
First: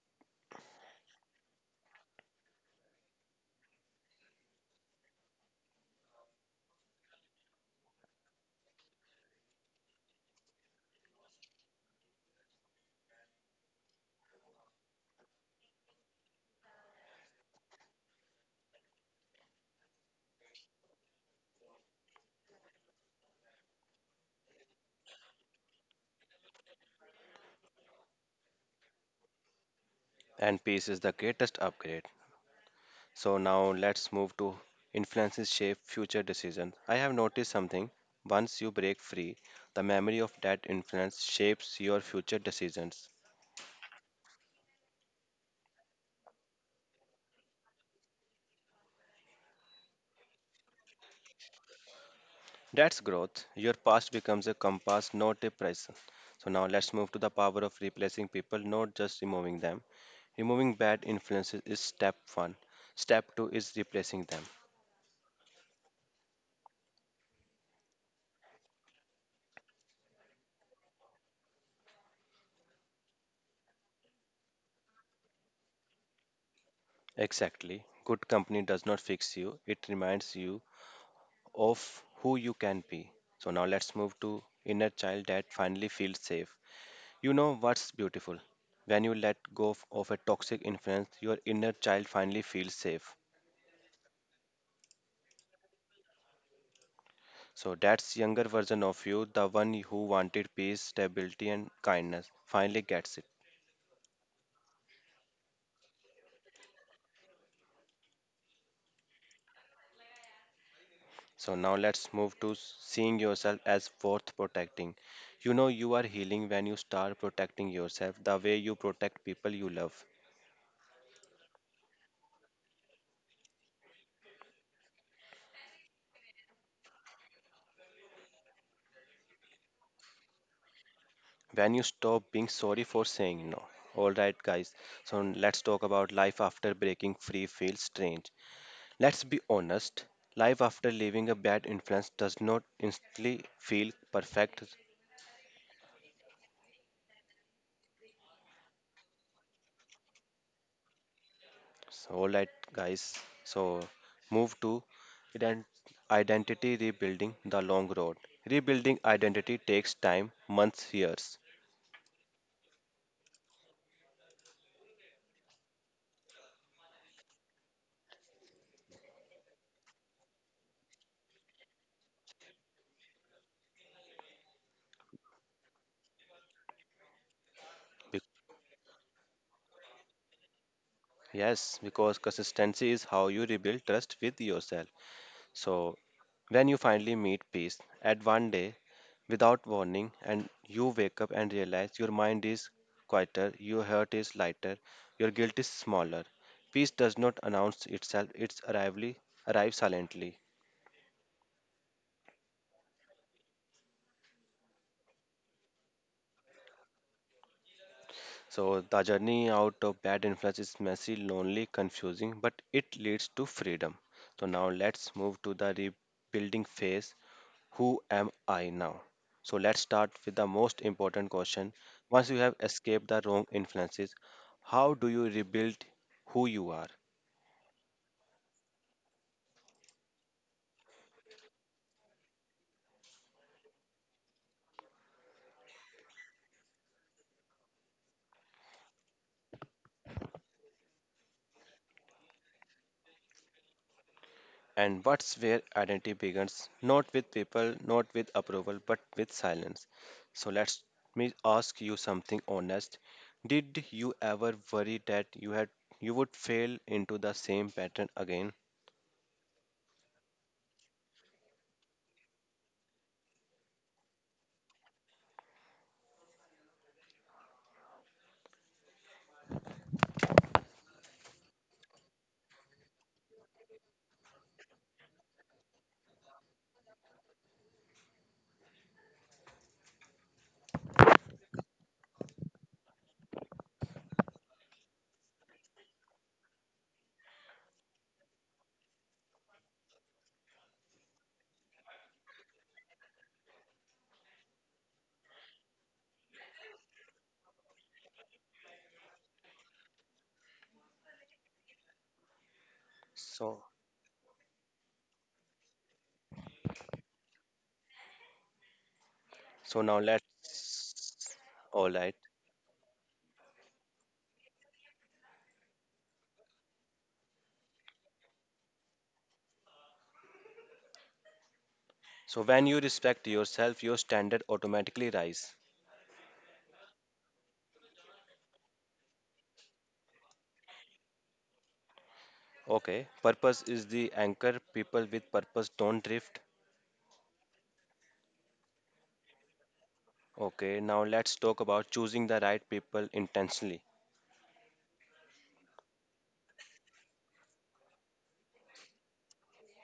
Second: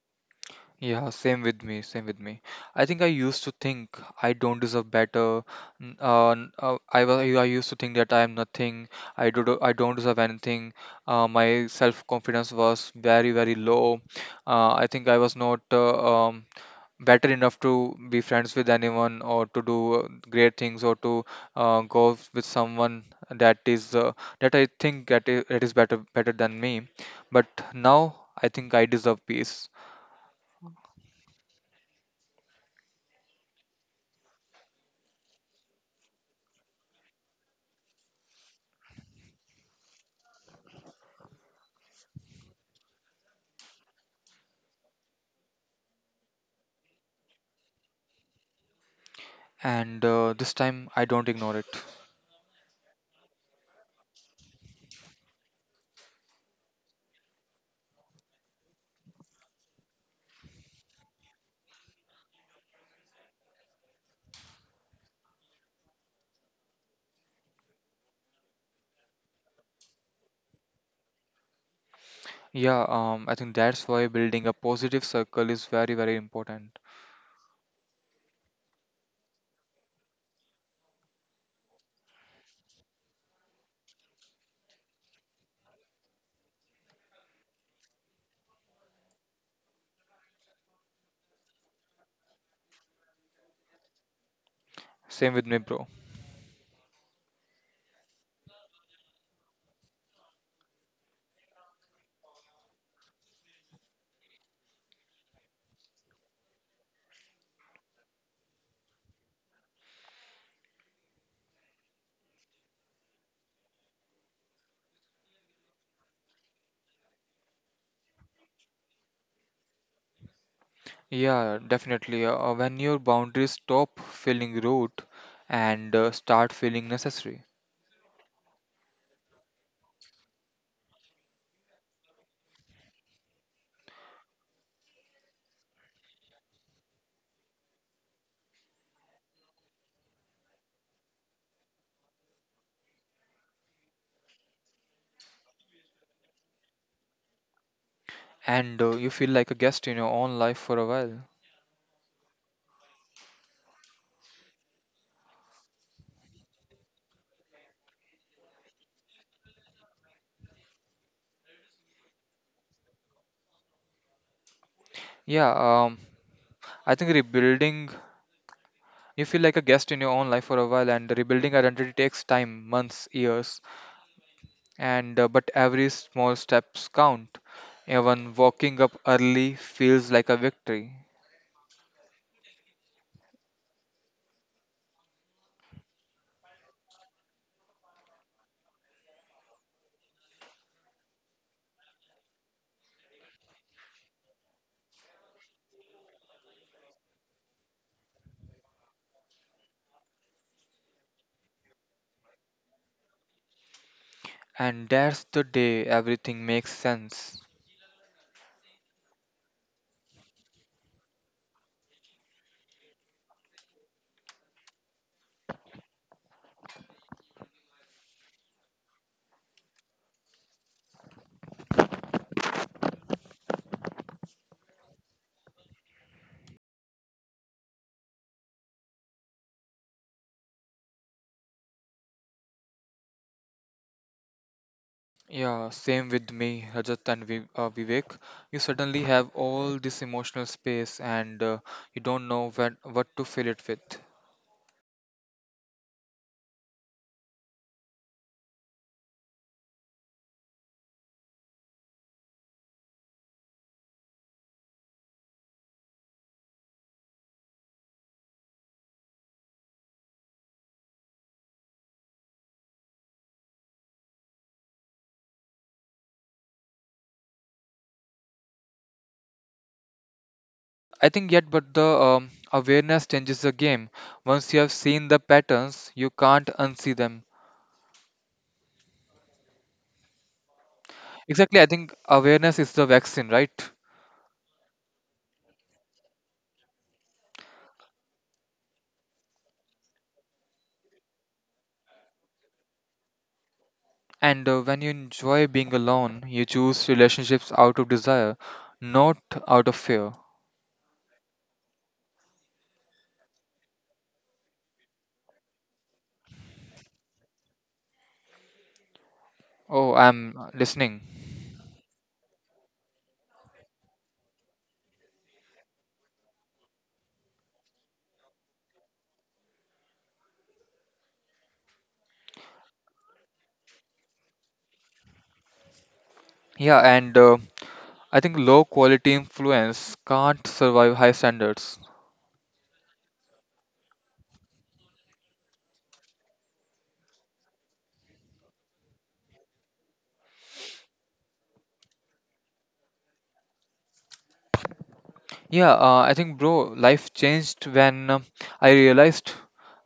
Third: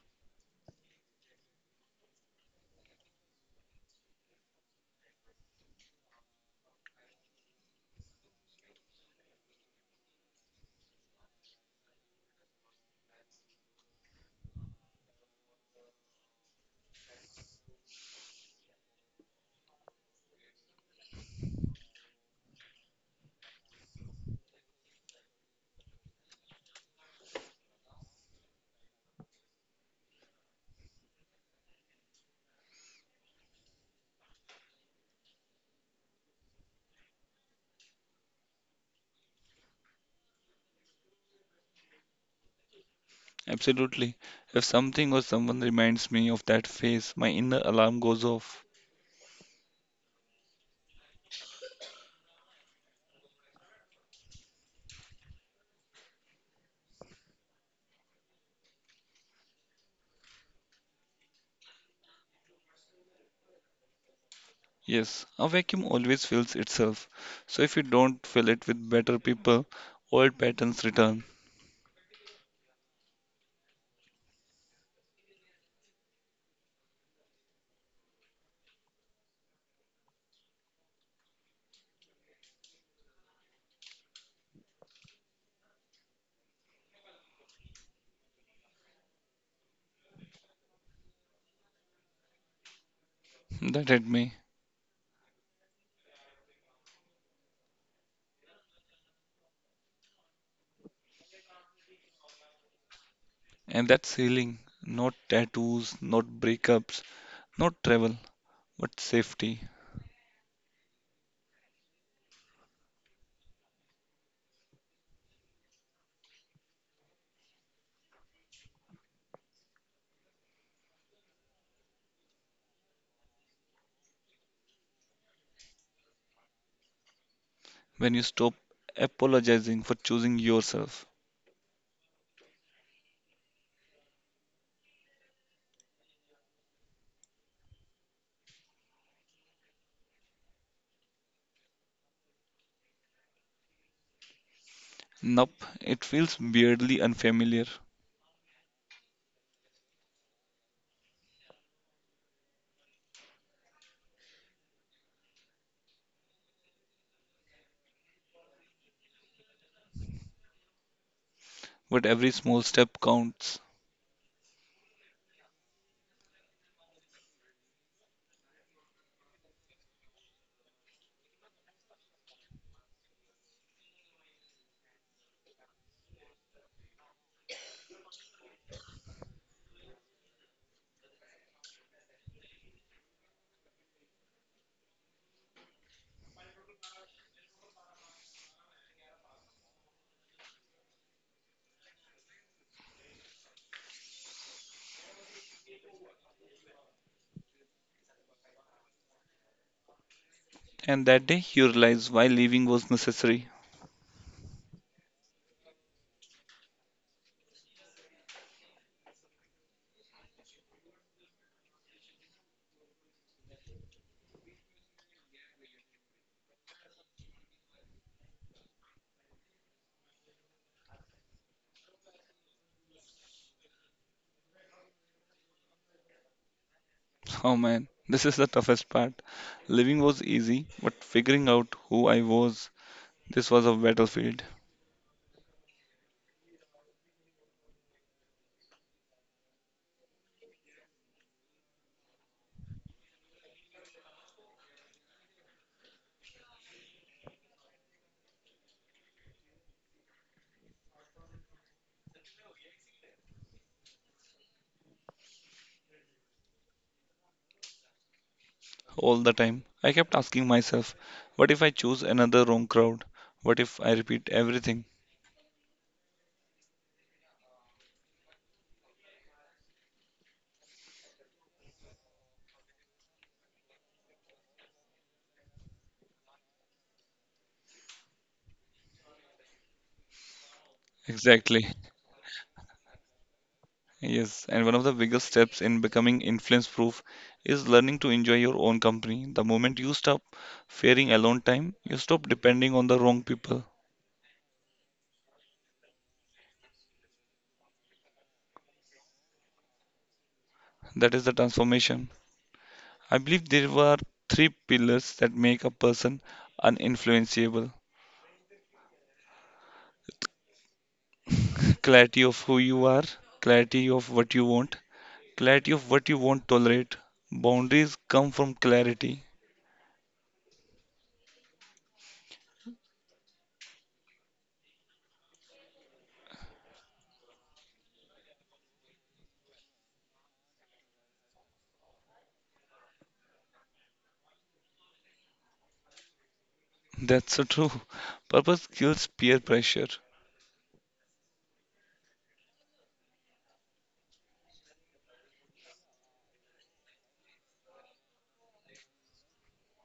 C: Yeah, same with me, same with me. I think I used to think I don't deserve better. n- Uh, n- uh, I was I used to think that I am nothing. I do I don't deserve anything. Uh, my self confidence was very very low. Uh, I think I was not uh, um, better enough to be friends with anyone or to do uh, great things or to uh, go with someone that is uh, that I think that i- that is better better than me. But now I think I deserve peace,
A: And peace is the greatest upgrade. So now let's move to influences shape future decisions. I have noticed something. Once you break free, the memory of that influence shapes your future decisions.
B: Absolutely. If something or someone reminds me of that phase, my inner alarm goes off.
C: and uh, this time I don't ignore it.
A: That's growth. Your past becomes a compass, not a prison. So now let's move to the power of replacing people, not just removing them. Removing bad influences is step one. Step two is replacing them.
B: Yes, a vacuum always fills itself. So if you don't fill it with better people, old patterns return.
C: Yeah, um, I think that's why building a positive circle is very very important.
A: Exactly. Good company does not fix you, it reminds you of who you can be. So now let's move to inner child that finally feels safe. You know what's beautiful? When you let go of of a toxic influence, your inner child finally feels safe.
B: That hit me.
C: Same with me, bro.
A: So that's younger version of you, the one who wanted peace, stability, and kindness, finally gets it.
B: And that's healing. Not tattoos, not breakups, not travel, but safety.
A: So now let's move to seeing yourself as worth protecting. You know you are healing when you start protecting yourself the way you protect people you love.
C: Yeah, definitely. Uh, when your boundaries stop feeling rude and uh, start feeling necessary.
B: When you stop apologizing for choosing yourself.
A: When you stop being sorry for saying no. All right, guys. So let's talk about life after breaking free feels strange. Let's be honest. Life after leaving a bad influence does not instantly feel perfect.
B: Nope, it feels weirdly unfamiliar,
C: And uh, You feel like a guest in your own life for a while.
A: So, all right, guys. So, move to ident- identity rebuilding the long road. Rebuilding identity takes time, months, years.
B: but every small step counts.
C: yeah um I think rebuilding, you feel like a guest in your own life for a while, and rebuilding identity takes time, months, years, and uh, but every small steps count,
A: Be-
C: even walking up early feels like a victory.
A: yes, because consistency is how you rebuild trust with yourself. So, when you finally meet peace at one day without warning, and you wake up and realize your mind is quieter, your heart is lighter, your guilt is smaller. Peace does not announce itself, its arrival arrives silently.
B: And that day you realize why leaving was necessary.
C: And that's the day everything makes sense.
A: So the journey out of bad influence is messy, lonely, confusing, but it leads to freedom. So now let's move to the rebuilding phase. Who am I now? So let's start with the most important question. Once you have escaped the wrong influences, how do you rebuild who you are?
B: Oh man, this is the toughest part. Living was easy, but figuring out who I was, this was a battlefield
C: Yeah, same with me, Rajat and Vi- uh, Vivek. You suddenly have all this emotional space and uh, you don't know when, what to fill it with.
A: And what's where identity begins, not with people, not with approval, but with silence. So let me ask you something honest. Did you ever worry that you had You would fail into the same pattern again?
B: all the time. I kept asking myself, what if I choose another wrong crowd? What if I repeat everything?
C: I think yet, but the um, awareness changes the game. Once you have seen the patterns, you can't unsee them. Exactly, I
B: Exactly.
C: think awareness is the vaccine, right?
B: Yes, and one of the biggest steps in becoming influence proof is learning to enjoy your own company. The moment you stop fearing alone time, you stop depending on the wrong people.
C: And uh, When you enjoy being alone, you choose relationships out of desire, not out of fear.
B: That is the transformation. I believe
A: So
B: there were three pillars that make a person uninfluenceable.
A: so
C: Oh,
A: now
C: I'm listening.
A: let's All right.
B: Clarity of who you are, clarity of what you want, clarity of what you won't tolerate. Boundaries come from clarity.
A: So when you respect yourself, your standard automatically rise.
C: Yeah, and uh, I think low quality influence can't survive high standards.
A: Okay, purpose is the anchor. People with purpose don't drift.
B: That's so true. Purpose kills peer pressure,
A: Okay, now let's talk about choosing the right people intentionally.
C: Yeah, uh, I think, bro, life changed when um, I realized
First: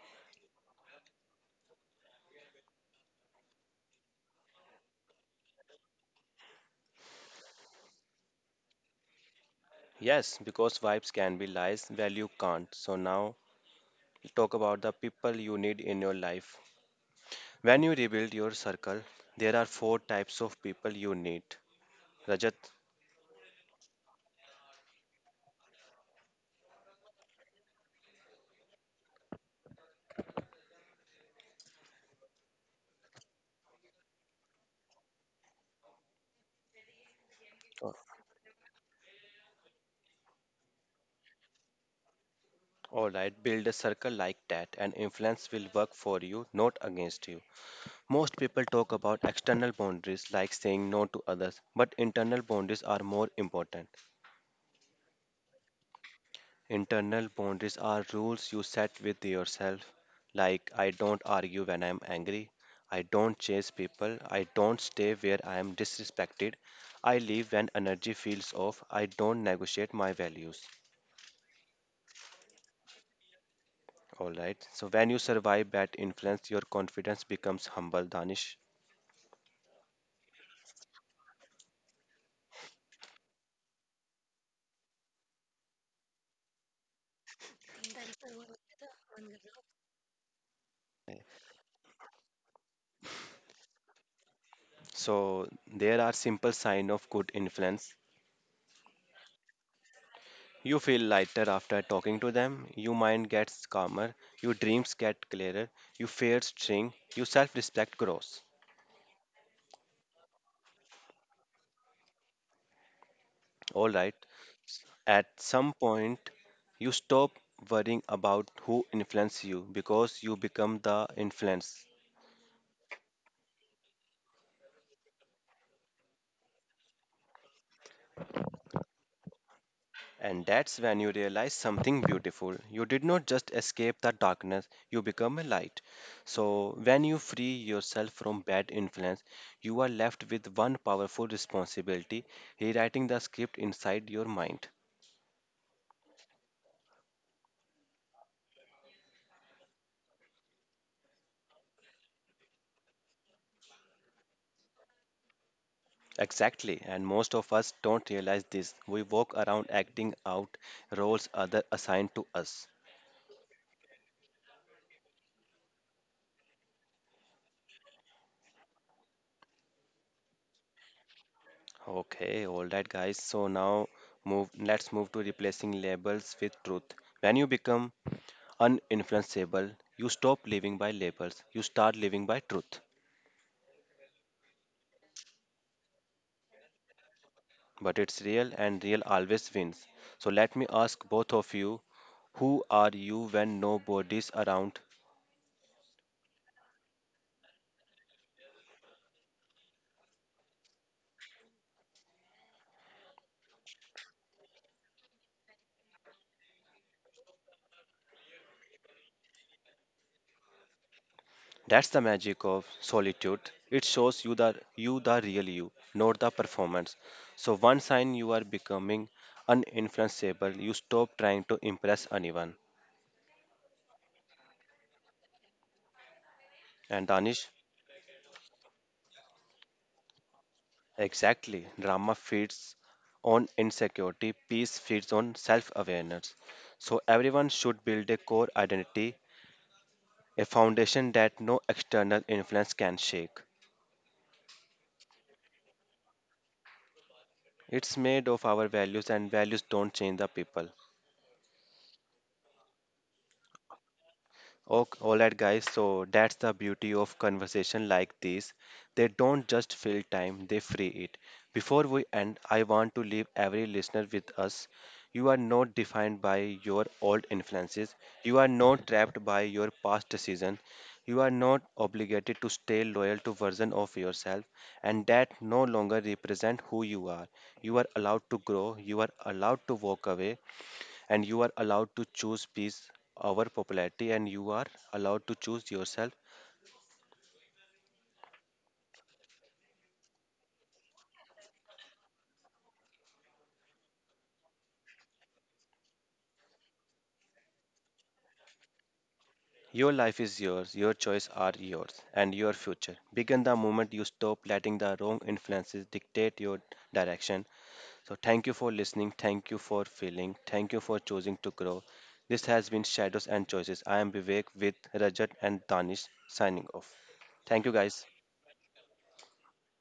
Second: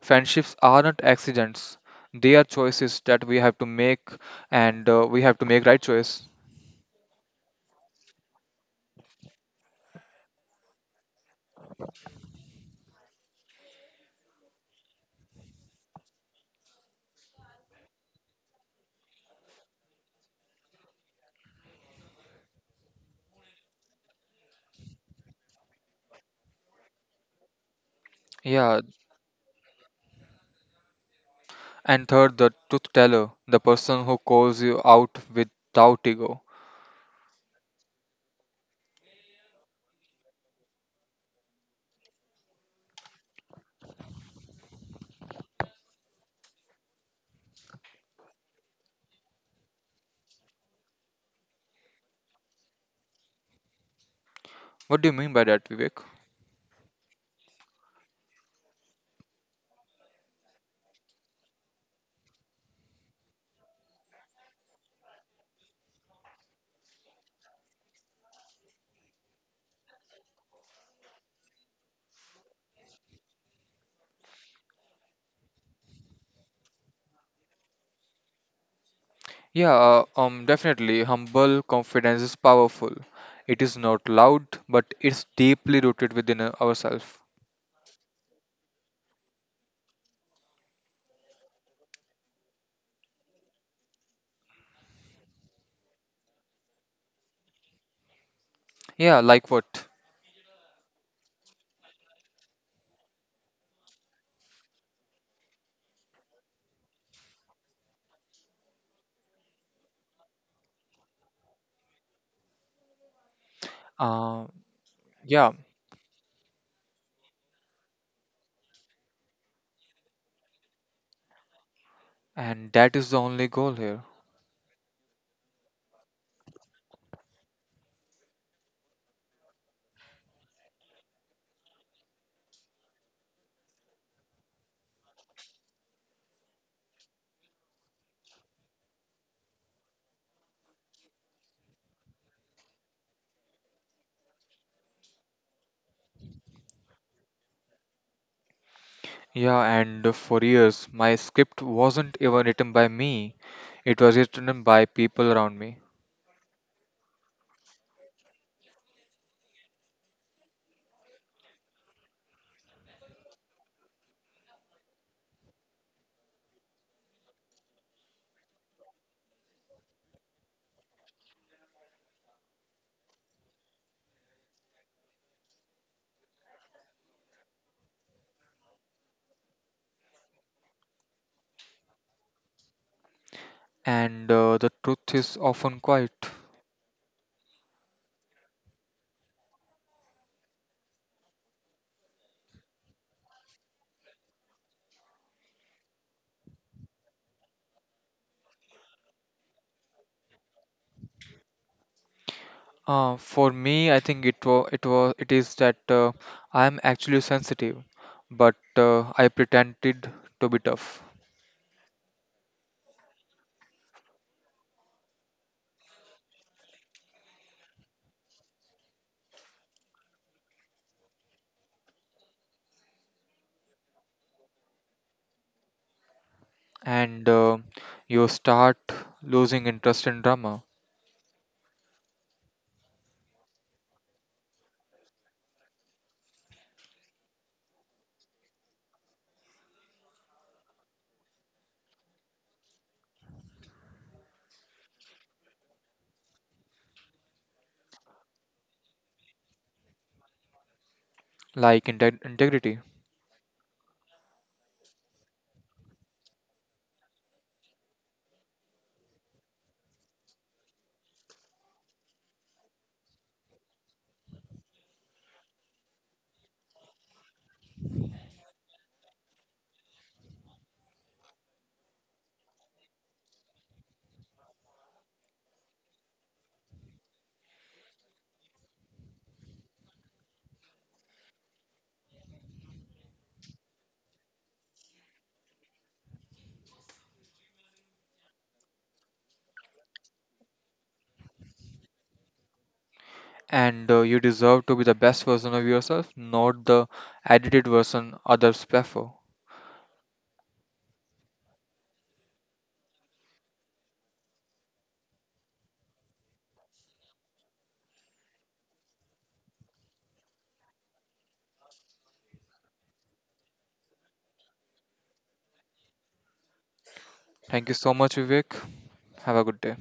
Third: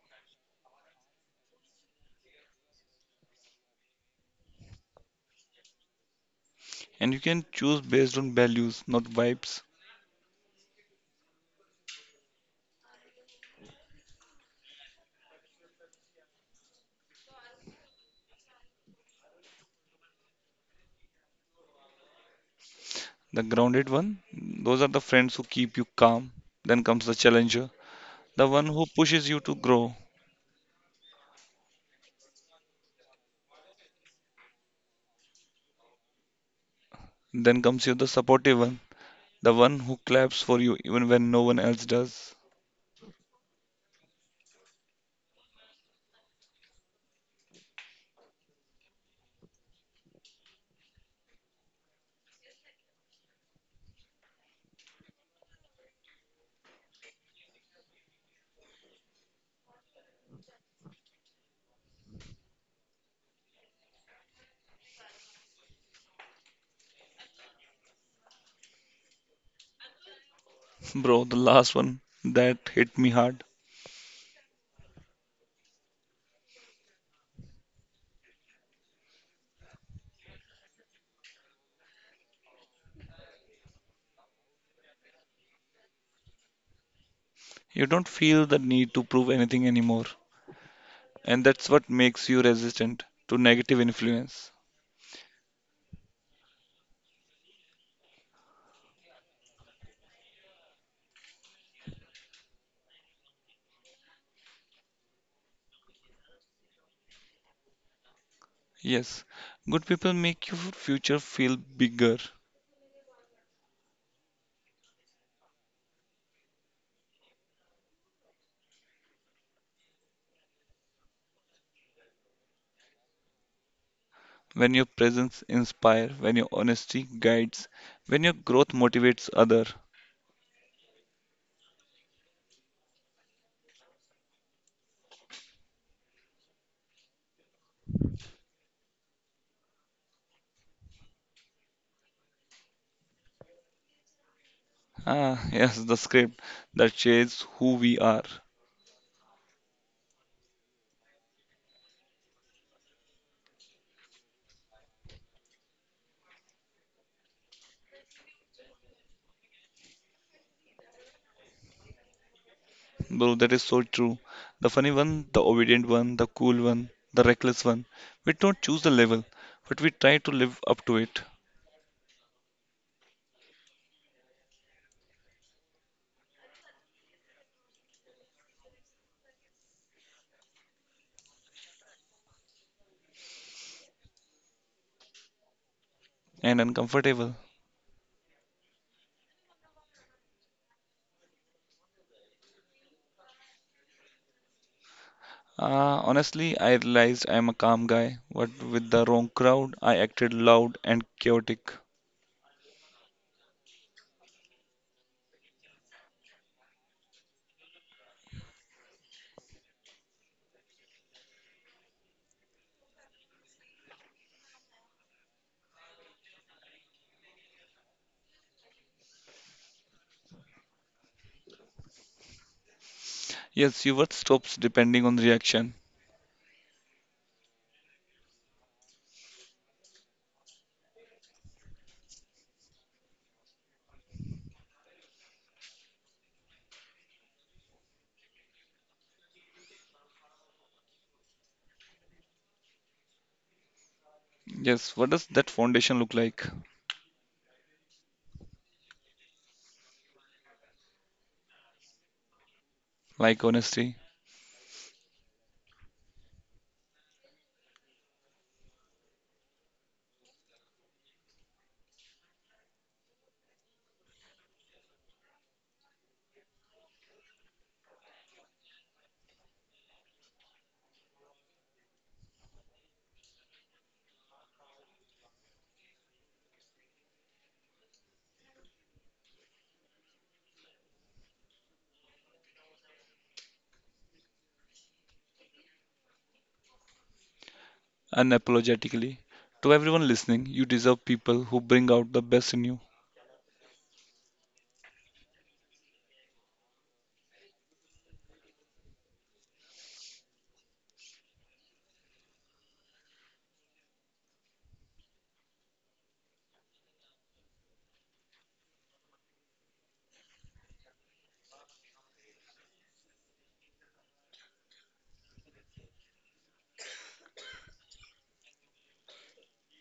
C: friendships are not accidents. They are choices that we have to make, and uh, we have to make right choice.
B: and you can choose based on values, not vibes.
A: Yes, because vibes can be lies, value can't. So now talk about the people you need in your life. When you rebuild your circle, there are four types of people you need. Rajat,
B: The grounded one, those are the friends who keep you calm. Then comes the challenger, the one
C: Yeah,
B: who pushes you to grow.
C: and third, the truth teller, the person who calls you out without ego.
B: Then comes
A: uh,
B: you the supportive one, the one who claps for you even when no one else does.
A: all right, build a circle like that, and influence will work for you, not against you. Most people talk about external boundaries like saying no to others, but internal boundaries are more important.
C: What do you mean by that, Vivek?
A: Internal boundaries are rules you set with yourself, like I don't argue when I'm angry, I don't chase people, I don't stay where I am disrespected, I leave when energy feels off, I don't negotiate my values.
B: Bro, the last one that hit me hard.
A: All right. So when you survive bad influence, your confidence becomes humble, Danish.
C: Yeah, uh, um, Definitely, humble confidence is powerful. It is not loud, but it's deeply rooted within uh, ourselves.
B: You don't feel the need to prove anything anymore. And that's what makes you resistant to negative influence.
A: So there are simple sign of good influence.
C: Yeah, like what?
A: You feel lighter after talking to them, your mind gets calmer, your dreams get clearer, your fears shrink, your self respect grows.
B: Yes, good people make your future feel bigger
A: Alright,
C: Uh,
A: at
C: yeah.
A: some point, you stop worrying about who influences you because you become the influence.
C: And that is the only goal here.
B: when your presence inspires, when your honesty guides, when your growth motivates other.
A: And that's when you realize something beautiful. You did not just escape the darkness, you become a light. So, when you free yourself from bad influence, you are left with one powerful responsibility rewriting the script inside your mind.
B: Ah, yes, the script that shapes who we are.
C: Yeah, and for years, my script wasn't even written by me, it was written by people around me.
A: Exactly, and most of us don't realize this. We walk around acting out roles other assigned to us.
B: Bro, that is so true. The funny one, the obedient one, the cool one, the reckless one. We don't choose the level, but we try to live up to it.
A: Okay, all right, guys. So now move. Let's move to replacing labels with truth. When you become uninfluenceable. You stop living by labels, you start living by truth.
C: And uh, The truth is often quiet.
B: And uncomfortable.
A: But it's real, and real always wins. So let me ask both of you who are you when nobody's around?
B: Uh, honestly, I realized I am a calm guy, but with the wrong crowd, I acted loud and chaotic.
C: Uh, for me, I think it was it was it is that uh, I'm actually sensitive, but uh, I pretended to be tough.
A: That's the magic of solitude. It shows you the you the real you, not the performance. So one sign you are becoming uninfluenceable, you stop trying to impress anyone.
B: Yes, your worth stops depending on reaction.
A: And
C: And
A: Danish,
C: uh, You start losing interest in drama,
A: exactly. Drama feeds on insecurity, peace feeds on self awareness. So, everyone should build a core identity, a foundation that no external influence can shake.
B: Yes, what does that foundation look like?
A: It's made of our values, and values don't change the people.
C: like inte integrity.
B: Like honesty,
A: Ok all right, guys. So that's the beauty of conversation like this. They don't just fill time; they free it. Before we end, I want to leave every listener with us. You are not defined by your old influences. You are not trapped by your past decision. You are not obligated to stay loyal to version of yourself, and that no longer represent who you are. You are allowed to grow. You are allowed to walk away and you are allowed to choose peace over popularity and you are allowed to choose yourself.
B: unapologetically. To everyone listening, you deserve people who bring out the best in you.
C: And uh, You deserve to be the best version of yourself, not the edited version others prefer.
A: Your life is yours, your choices are yours, and your future begin the moment you stop letting the wrong influences dictate your direction. So thank you for listening, thank you for feeling, thank you for choosing to grow. This has been Shadows and Choices. I am Vivek with Rajat and Danish, signing off. Thank
C: Thank
A: you,
C: you so
A: guys.
C: much, Vivek. Have a good day.